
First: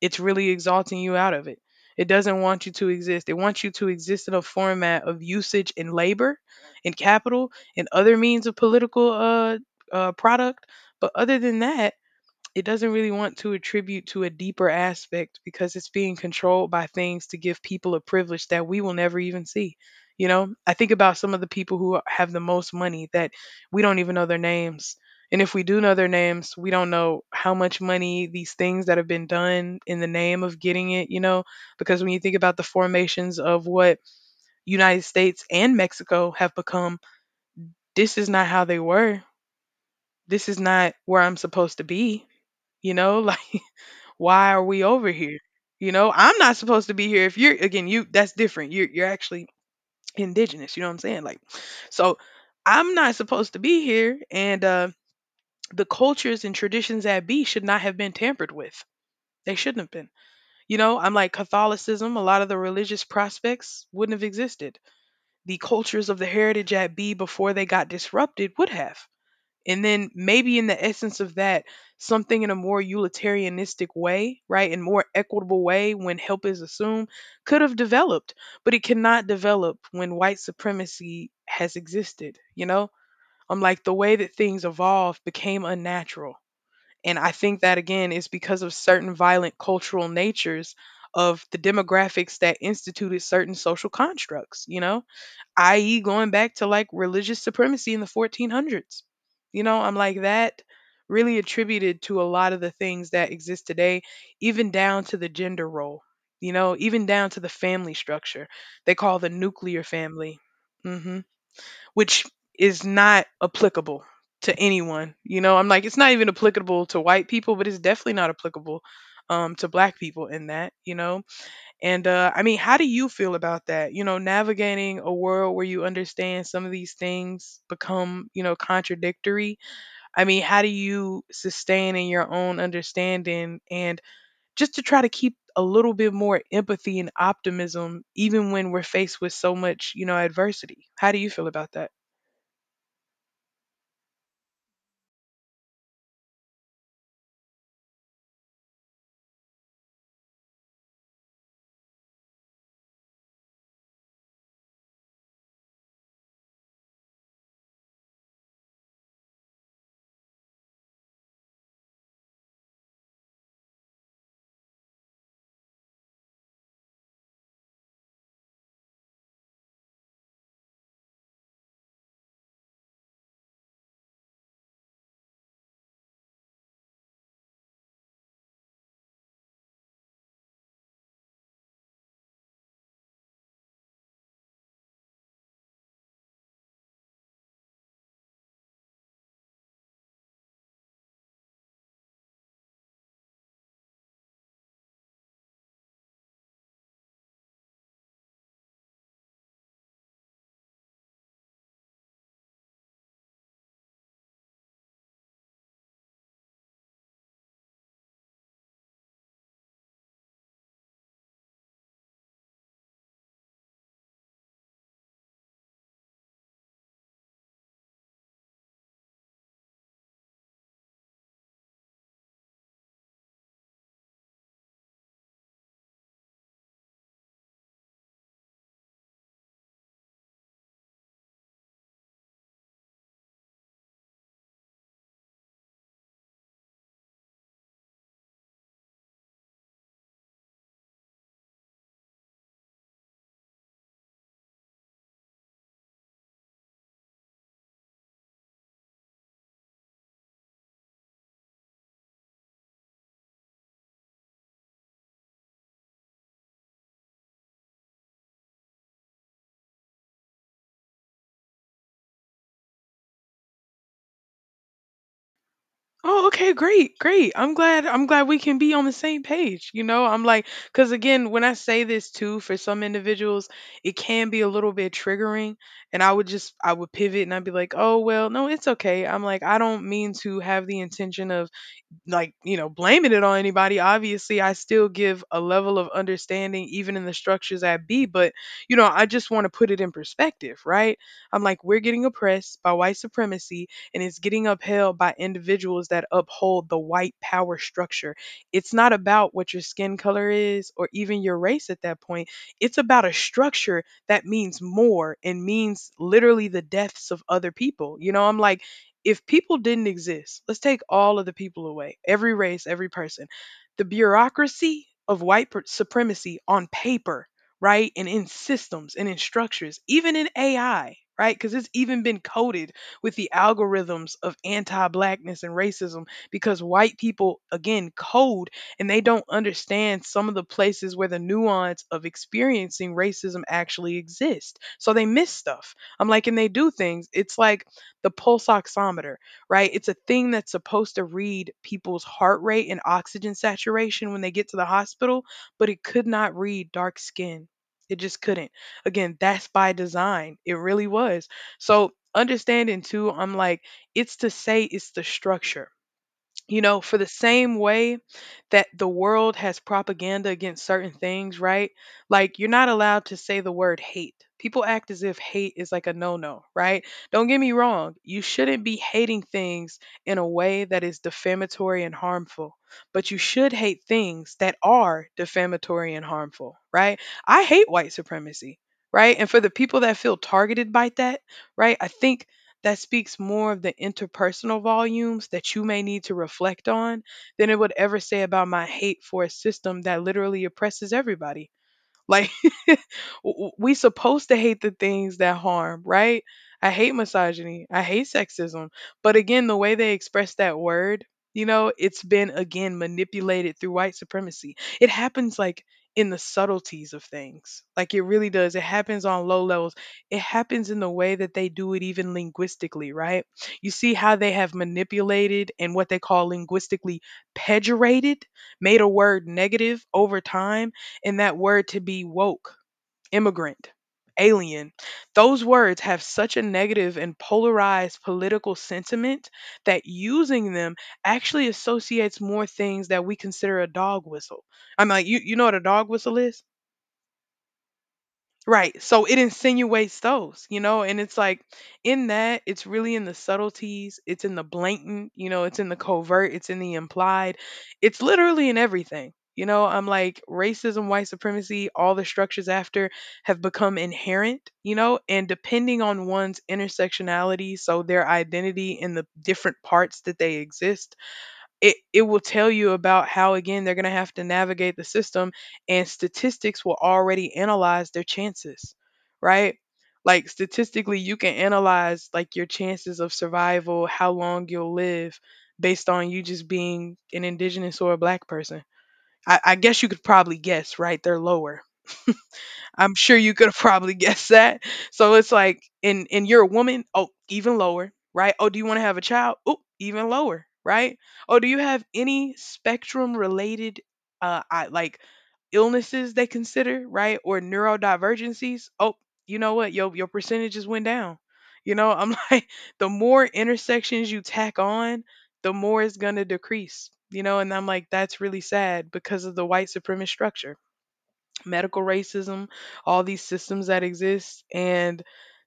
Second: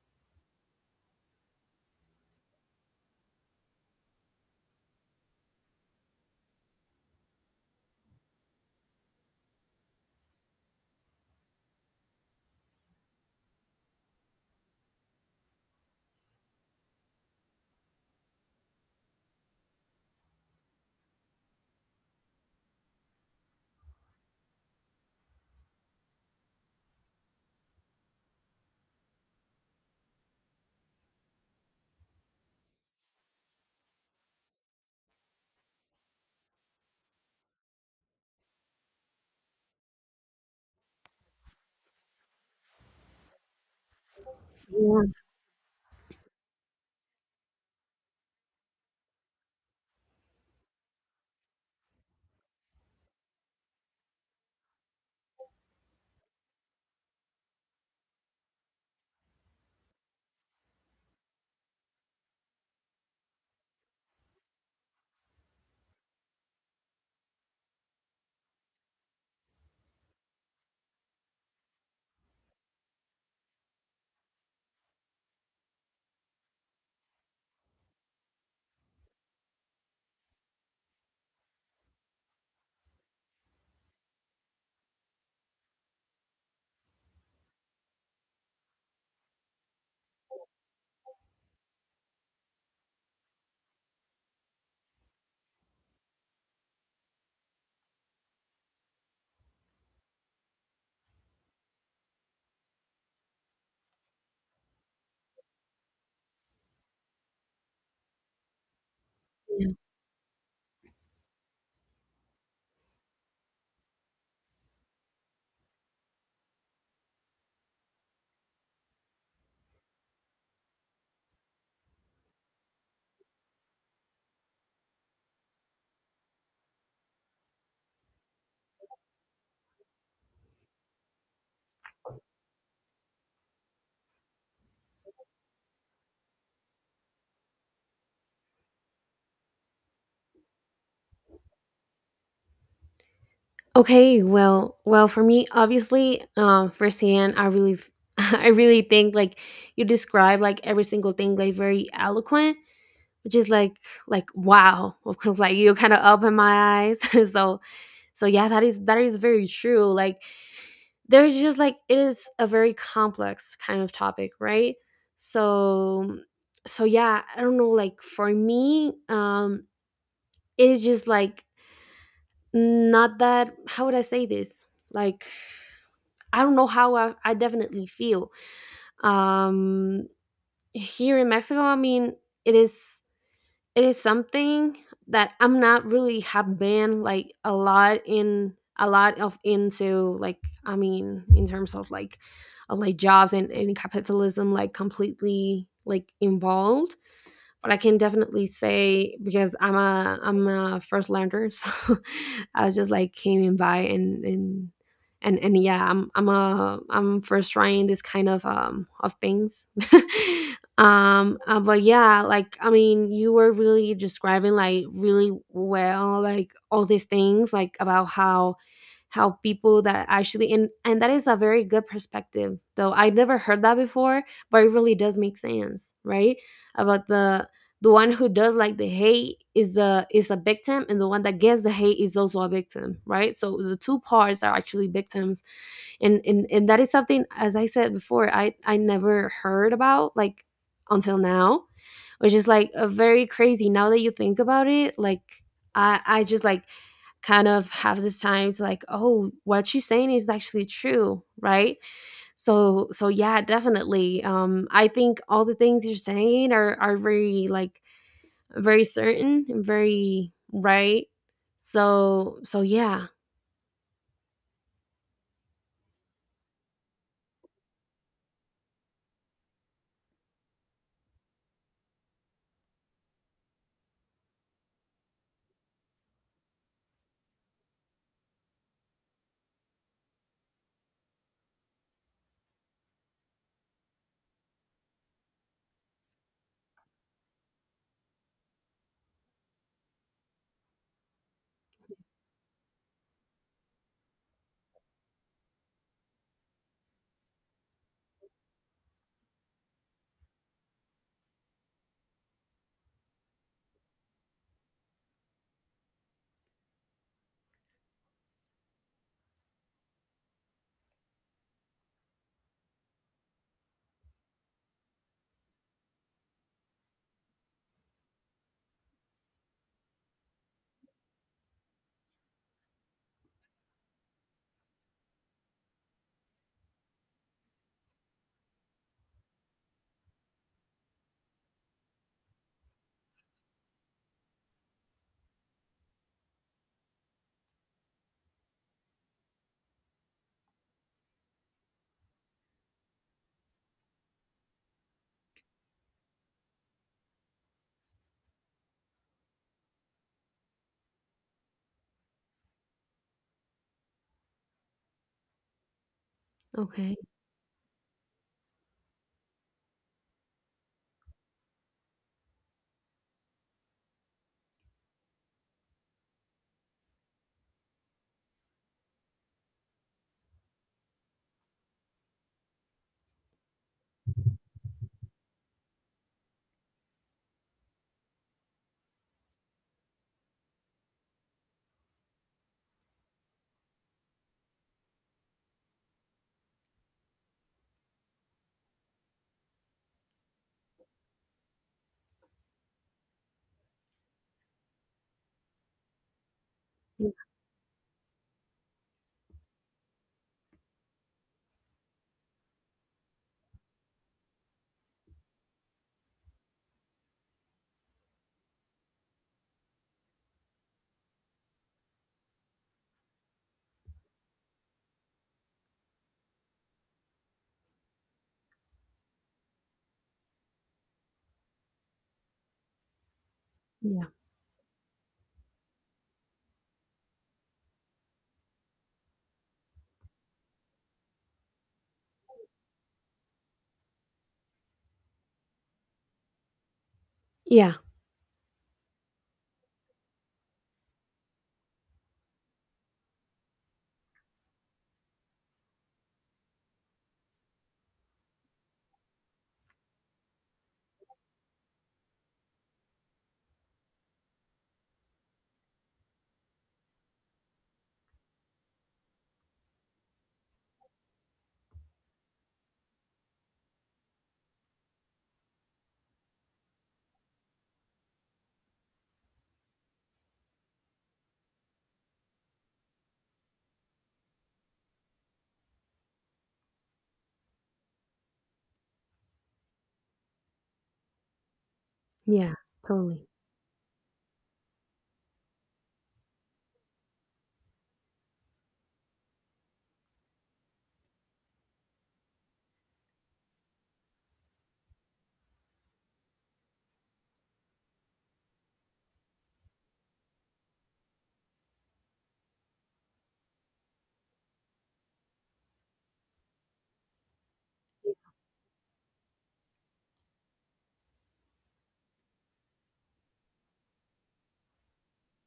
[SPEAKER 1] It's really exalting you out of it. It doesn't want you to exist. It wants you to exist in a format of usage and labor and capital and other means of political product. But other than that, it doesn't really want to attribute to a deeper aspect because it's being controlled by things to give people a privilege that we will never even see. You know, I think about some of the people who have the most money that we don't even know their names. And if we do know their names, we don't know how much money these things that have been done in the name of getting it, you know, because when you think about the formations of what United States and Mexico have become, this is not how they were. This is not where I'm supposed to be, you know? Why are we
[SPEAKER 2] Yeah,
[SPEAKER 1] over here, you know? I'm not supposed to be here. If you're, again, you, that's different, you're actually indigenous, you know what I'm saying? Like, so I'm not supposed to be here, and the cultures and traditions at B should not have been tampered with. They shouldn't have been. You know, I'm like, Catholicism, a lot of the religious prospects wouldn't have existed. The cultures of the heritage at B before they got disrupted would have, and then maybe in the essence of that, something in a more utilitarianistic way, right, and more equitable way when help is assumed, could have developed, but it cannot develop when white supremacy has existed, you know? I'm like, the way that things evolved became unnatural. And I think that, again, is because of certain violent cultural natures of the demographics that instituted certain social constructs, you know? i.e., going back to like religious supremacy in the 1400s. You know, I'm like that really attributed to a lot of the things that exist today, even down to the gender role, you know, even down to the family structure they call the
[SPEAKER 2] yeah.
[SPEAKER 1] nuclear family, hmm, which is not applicable to anyone. You know, I'm like, it's not even applicable to white people, but it's definitely not applicable to black people in that, you know. And I mean, how do you feel about that? You know, navigating a world where you understand some of these things become, you know, contradictory. I mean, how do you sustain in your own understanding and just to try to keep a little bit more empathy and optimism, even when we're faced with so much, you know, adversity? How do you feel about that?
[SPEAKER 2] Okay, well, well, for me, obviously, firsthand, I really, f- I really think like you describe like every single thing like very eloquent, which is like wow, of course, like you kind of open my eyes. So, so yeah, that is very true. Like there's just like it is a very complex kind of topic, right? So, so yeah, I don't know. Like for me, it is just like not that. How would I say this? Like I don't know how I definitely feel. Um, here in Mexico, I mean, it is it is something that I'm not really have been like a lot in a lot of into like, I mean, in terms of like jobs, and capitalism like completely like involved. But I can definitely say, because I'm a first learner, so I was just like came in by, and and yeah, I'm first trying this kind of things. But yeah, like, I mean, you were really describing like really well like all these things like about how people that actually, and that is a very good perspective, though I never heard that before, but it really does make sense, right? About the one who does like the hate is the is a victim, and the one that gets the hate is also a victim, right? So the two parts are actually victims. And and that is something, as I said before, I never heard about like until now, which is like a very crazy. Now that you think about it, like I just like kind of have this time to like, oh, what she's saying is actually true, right? So so yeah, definitely. I think all the things you're saying are very like very certain and very right. So so yeah,
[SPEAKER 1] Oh, okay, great, great. I'm glad we can be on the same page. You know, I'm like, cuz again, when I say this too for some individuals, it can be a little bit triggering, and I would pivot and I'd be like, "Oh, well, no, it's okay." I'm like, "I don't mean to have the intention of like, you know, blaming it on anybody. Obviously, I still give a level of understanding even in the structures at B, but, you know, I just want to put it in perspective, right? I'm like, we're getting oppressed by white supremacy, and it's getting upheld by individuals that uphold the white power structure. It's not about what your skin color is or even your race at that point. It's about a structure that means more and means literally the deaths of other people. You know, I'm like, if people didn't exist, let's take all of the people away, every race, every person, the bureaucracy of supremacy on paper, right? And in systems and in structures, even in AI, right? Because it's even been coded with the algorithms of anti blackness and racism because white people, again, code, and they don't understand some of the places where the nuance of experiencing racism actually exists. So they miss stuff. I'm like, and they do things. It's like, the pulse oximeter, right? It's a thing that's supposed to read people's heart rate and oxygen saturation when they get to the hospital, but it could not read dark skin. It just couldn't. Again, that's by design. It really was. So, understanding too, I'm like, it's to say it's the structure, you know, for
[SPEAKER 2] okay,
[SPEAKER 1] the same way that the world has propaganda against certain things, right? Like, you're not allowed to say the word hate. People act as if hate is like a no no, right? Don't get me wrong. You shouldn't be hating things in a way that is defamatory and harmful, but you should hate things that are defamatory and harmful, right? I hate white supremacy, right? And for the people that feel targeted by that, right? I think that speaks more of the interpersonal volumes that you may need to reflect on than it would ever say about my hate for a system that literally oppresses everybody. Like, we supposed to hate the things that harm, right? I hate misogyny. I hate sexism. But again, the way they express that word, you know, it's been again manipulated through white supremacy. It happens like in the subtleties of things. Like it really does. It happens on low levels. It happens in the way that they do it even linguistically, right? You see how they have manipulated and what they call linguistically pejorated, made a word negative over time and that word to be woke, immigrant,
[SPEAKER 2] yeah,
[SPEAKER 1] alien. Those words have such a negative and polarized political sentiment that using them actually associates more things that we consider a dog whistle. I'm like, you know what a dog whistle is?
[SPEAKER 2] yeah,
[SPEAKER 1] Right. So it insinuates those, you know, and it's like in that, it's really in the subtleties, it's in the blatant, you know, it's in the covert, it's in the implied, it's literally in everything. You know, I'm like racism, white supremacy, all the structures after have become inherent, you know, and depending on one's intersectionality, so their identity and the different parts that they exist, it will tell you about how again they're going to have to navigate the system and statistics will already analyze their chances, right? Like statistically you can analyze like your chances of survival, how long you'll live based on you just being an indigenous or a black person. I guess you could probably guess, right? They're lower.
[SPEAKER 2] yeah,
[SPEAKER 1] I'm sure
[SPEAKER 2] totally,
[SPEAKER 1] you could have probably guessed that. So it's like, and you're a woman, oh, even lower, right? Oh, do you want to have a child? Oh, even lower, right? Oh, do you have any spectrum related, like illnesses they consider, right? Or neurodivergencies? Oh, you know what? Your percentages went down. You know, I'm like, the more intersections you tack on, the more it's gonna decrease. You know, and I'm like, that's really sad because of the white supremacist structure, medical racism, all these systems that exist. And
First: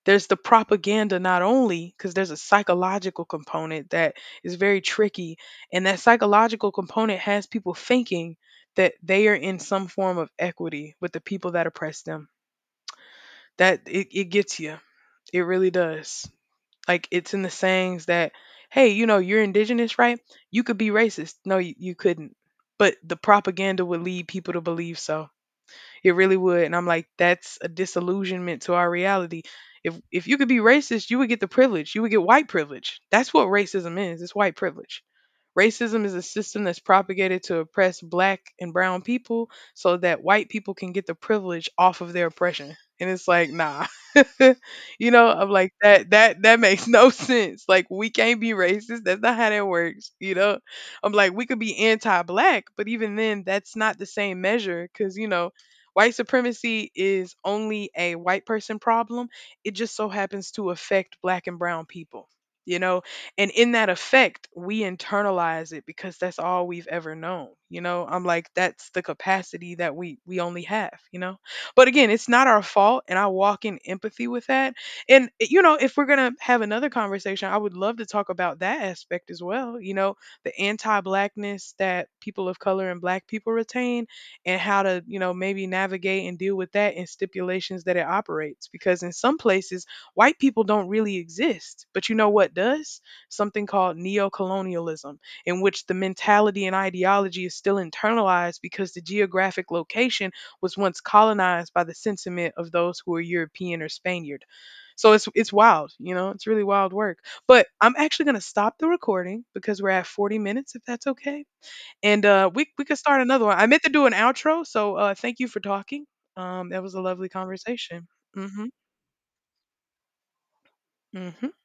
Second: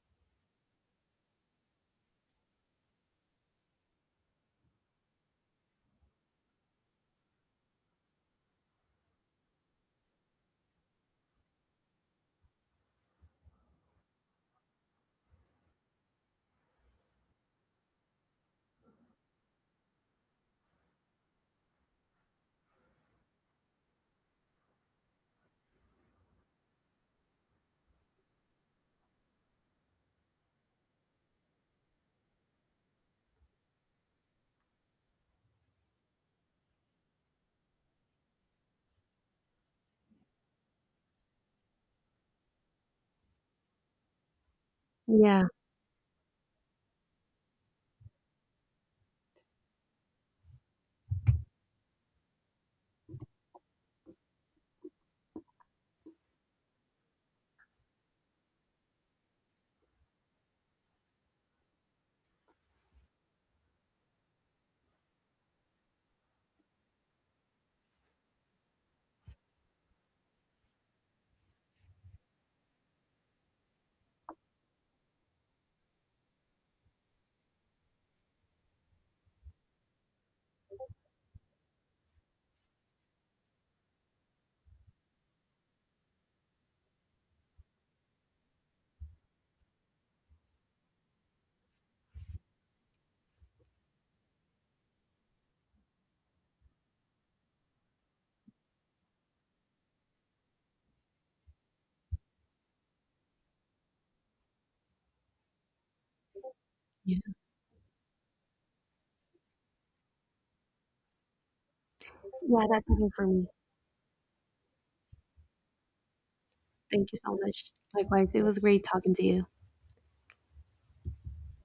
[SPEAKER 1] there's the propaganda, not only because there's a psychological component that is very tricky. And that psychological component has people thinking that they are in some form of equity with the people that oppress them. It gets you. It really does. Like it's in the sayings that, hey, you know, you're indigenous, right? You could be racist. No, you couldn't. But the propaganda would lead people to believe so. It really would. And I'm like, that's a disillusionment to our reality. If you could be racist, you would get the privilege. You would get white privilege. That's what racism is. It's white privilege. Racism is a system that's propagated to oppress black and brown people so that white people can get the privilege off of their oppression. And it's like, nah. You know,
[SPEAKER 2] yeah,
[SPEAKER 1] I'm like that makes no sense. Like we can't be racist. That's not how that works, you know. I'm like we could be anti-black, but even then that's not the same measure cuz you know, white supremacy is only a white person problem. It just so happens to affect black and brown people, you know? And in that effect, we internalize it because that's all we've ever known, you know? I'm like, that's the capacity that we only have, you know? But again, it's not our fault. And I walk in empathy with that. And, you know, if we're going to have another conversation, I would love to talk about that aspect as well, you know? The anti-blackness that people of color and black people retain and how to, you know, maybe navigate and deal with that in stipulations that it operates. Because in some places, white people don't really exist. But you know what does? Something called neocolonialism, in which the mentality and ideology is still internalized because the geographic location was once colonized by the sentiment of those who are European or Spaniard. So it's wild, you know, it's really wild work.
[SPEAKER 2] yeah,
[SPEAKER 1] But I'm actually gonna stop the recording because we're at 40 minutes, if that's okay. And
[SPEAKER 2] yeah.
[SPEAKER 1] we
[SPEAKER 2] That's
[SPEAKER 1] could
[SPEAKER 2] it
[SPEAKER 1] start
[SPEAKER 2] for
[SPEAKER 1] another
[SPEAKER 2] me.
[SPEAKER 1] one. I meant to do an outro, so thank you for talking. That was a
[SPEAKER 2] Thank you
[SPEAKER 1] lovely
[SPEAKER 2] so much.
[SPEAKER 1] conversation.
[SPEAKER 2] Likewise, it was
[SPEAKER 1] Hmm.
[SPEAKER 2] great talking to you.
[SPEAKER 1] Hmm.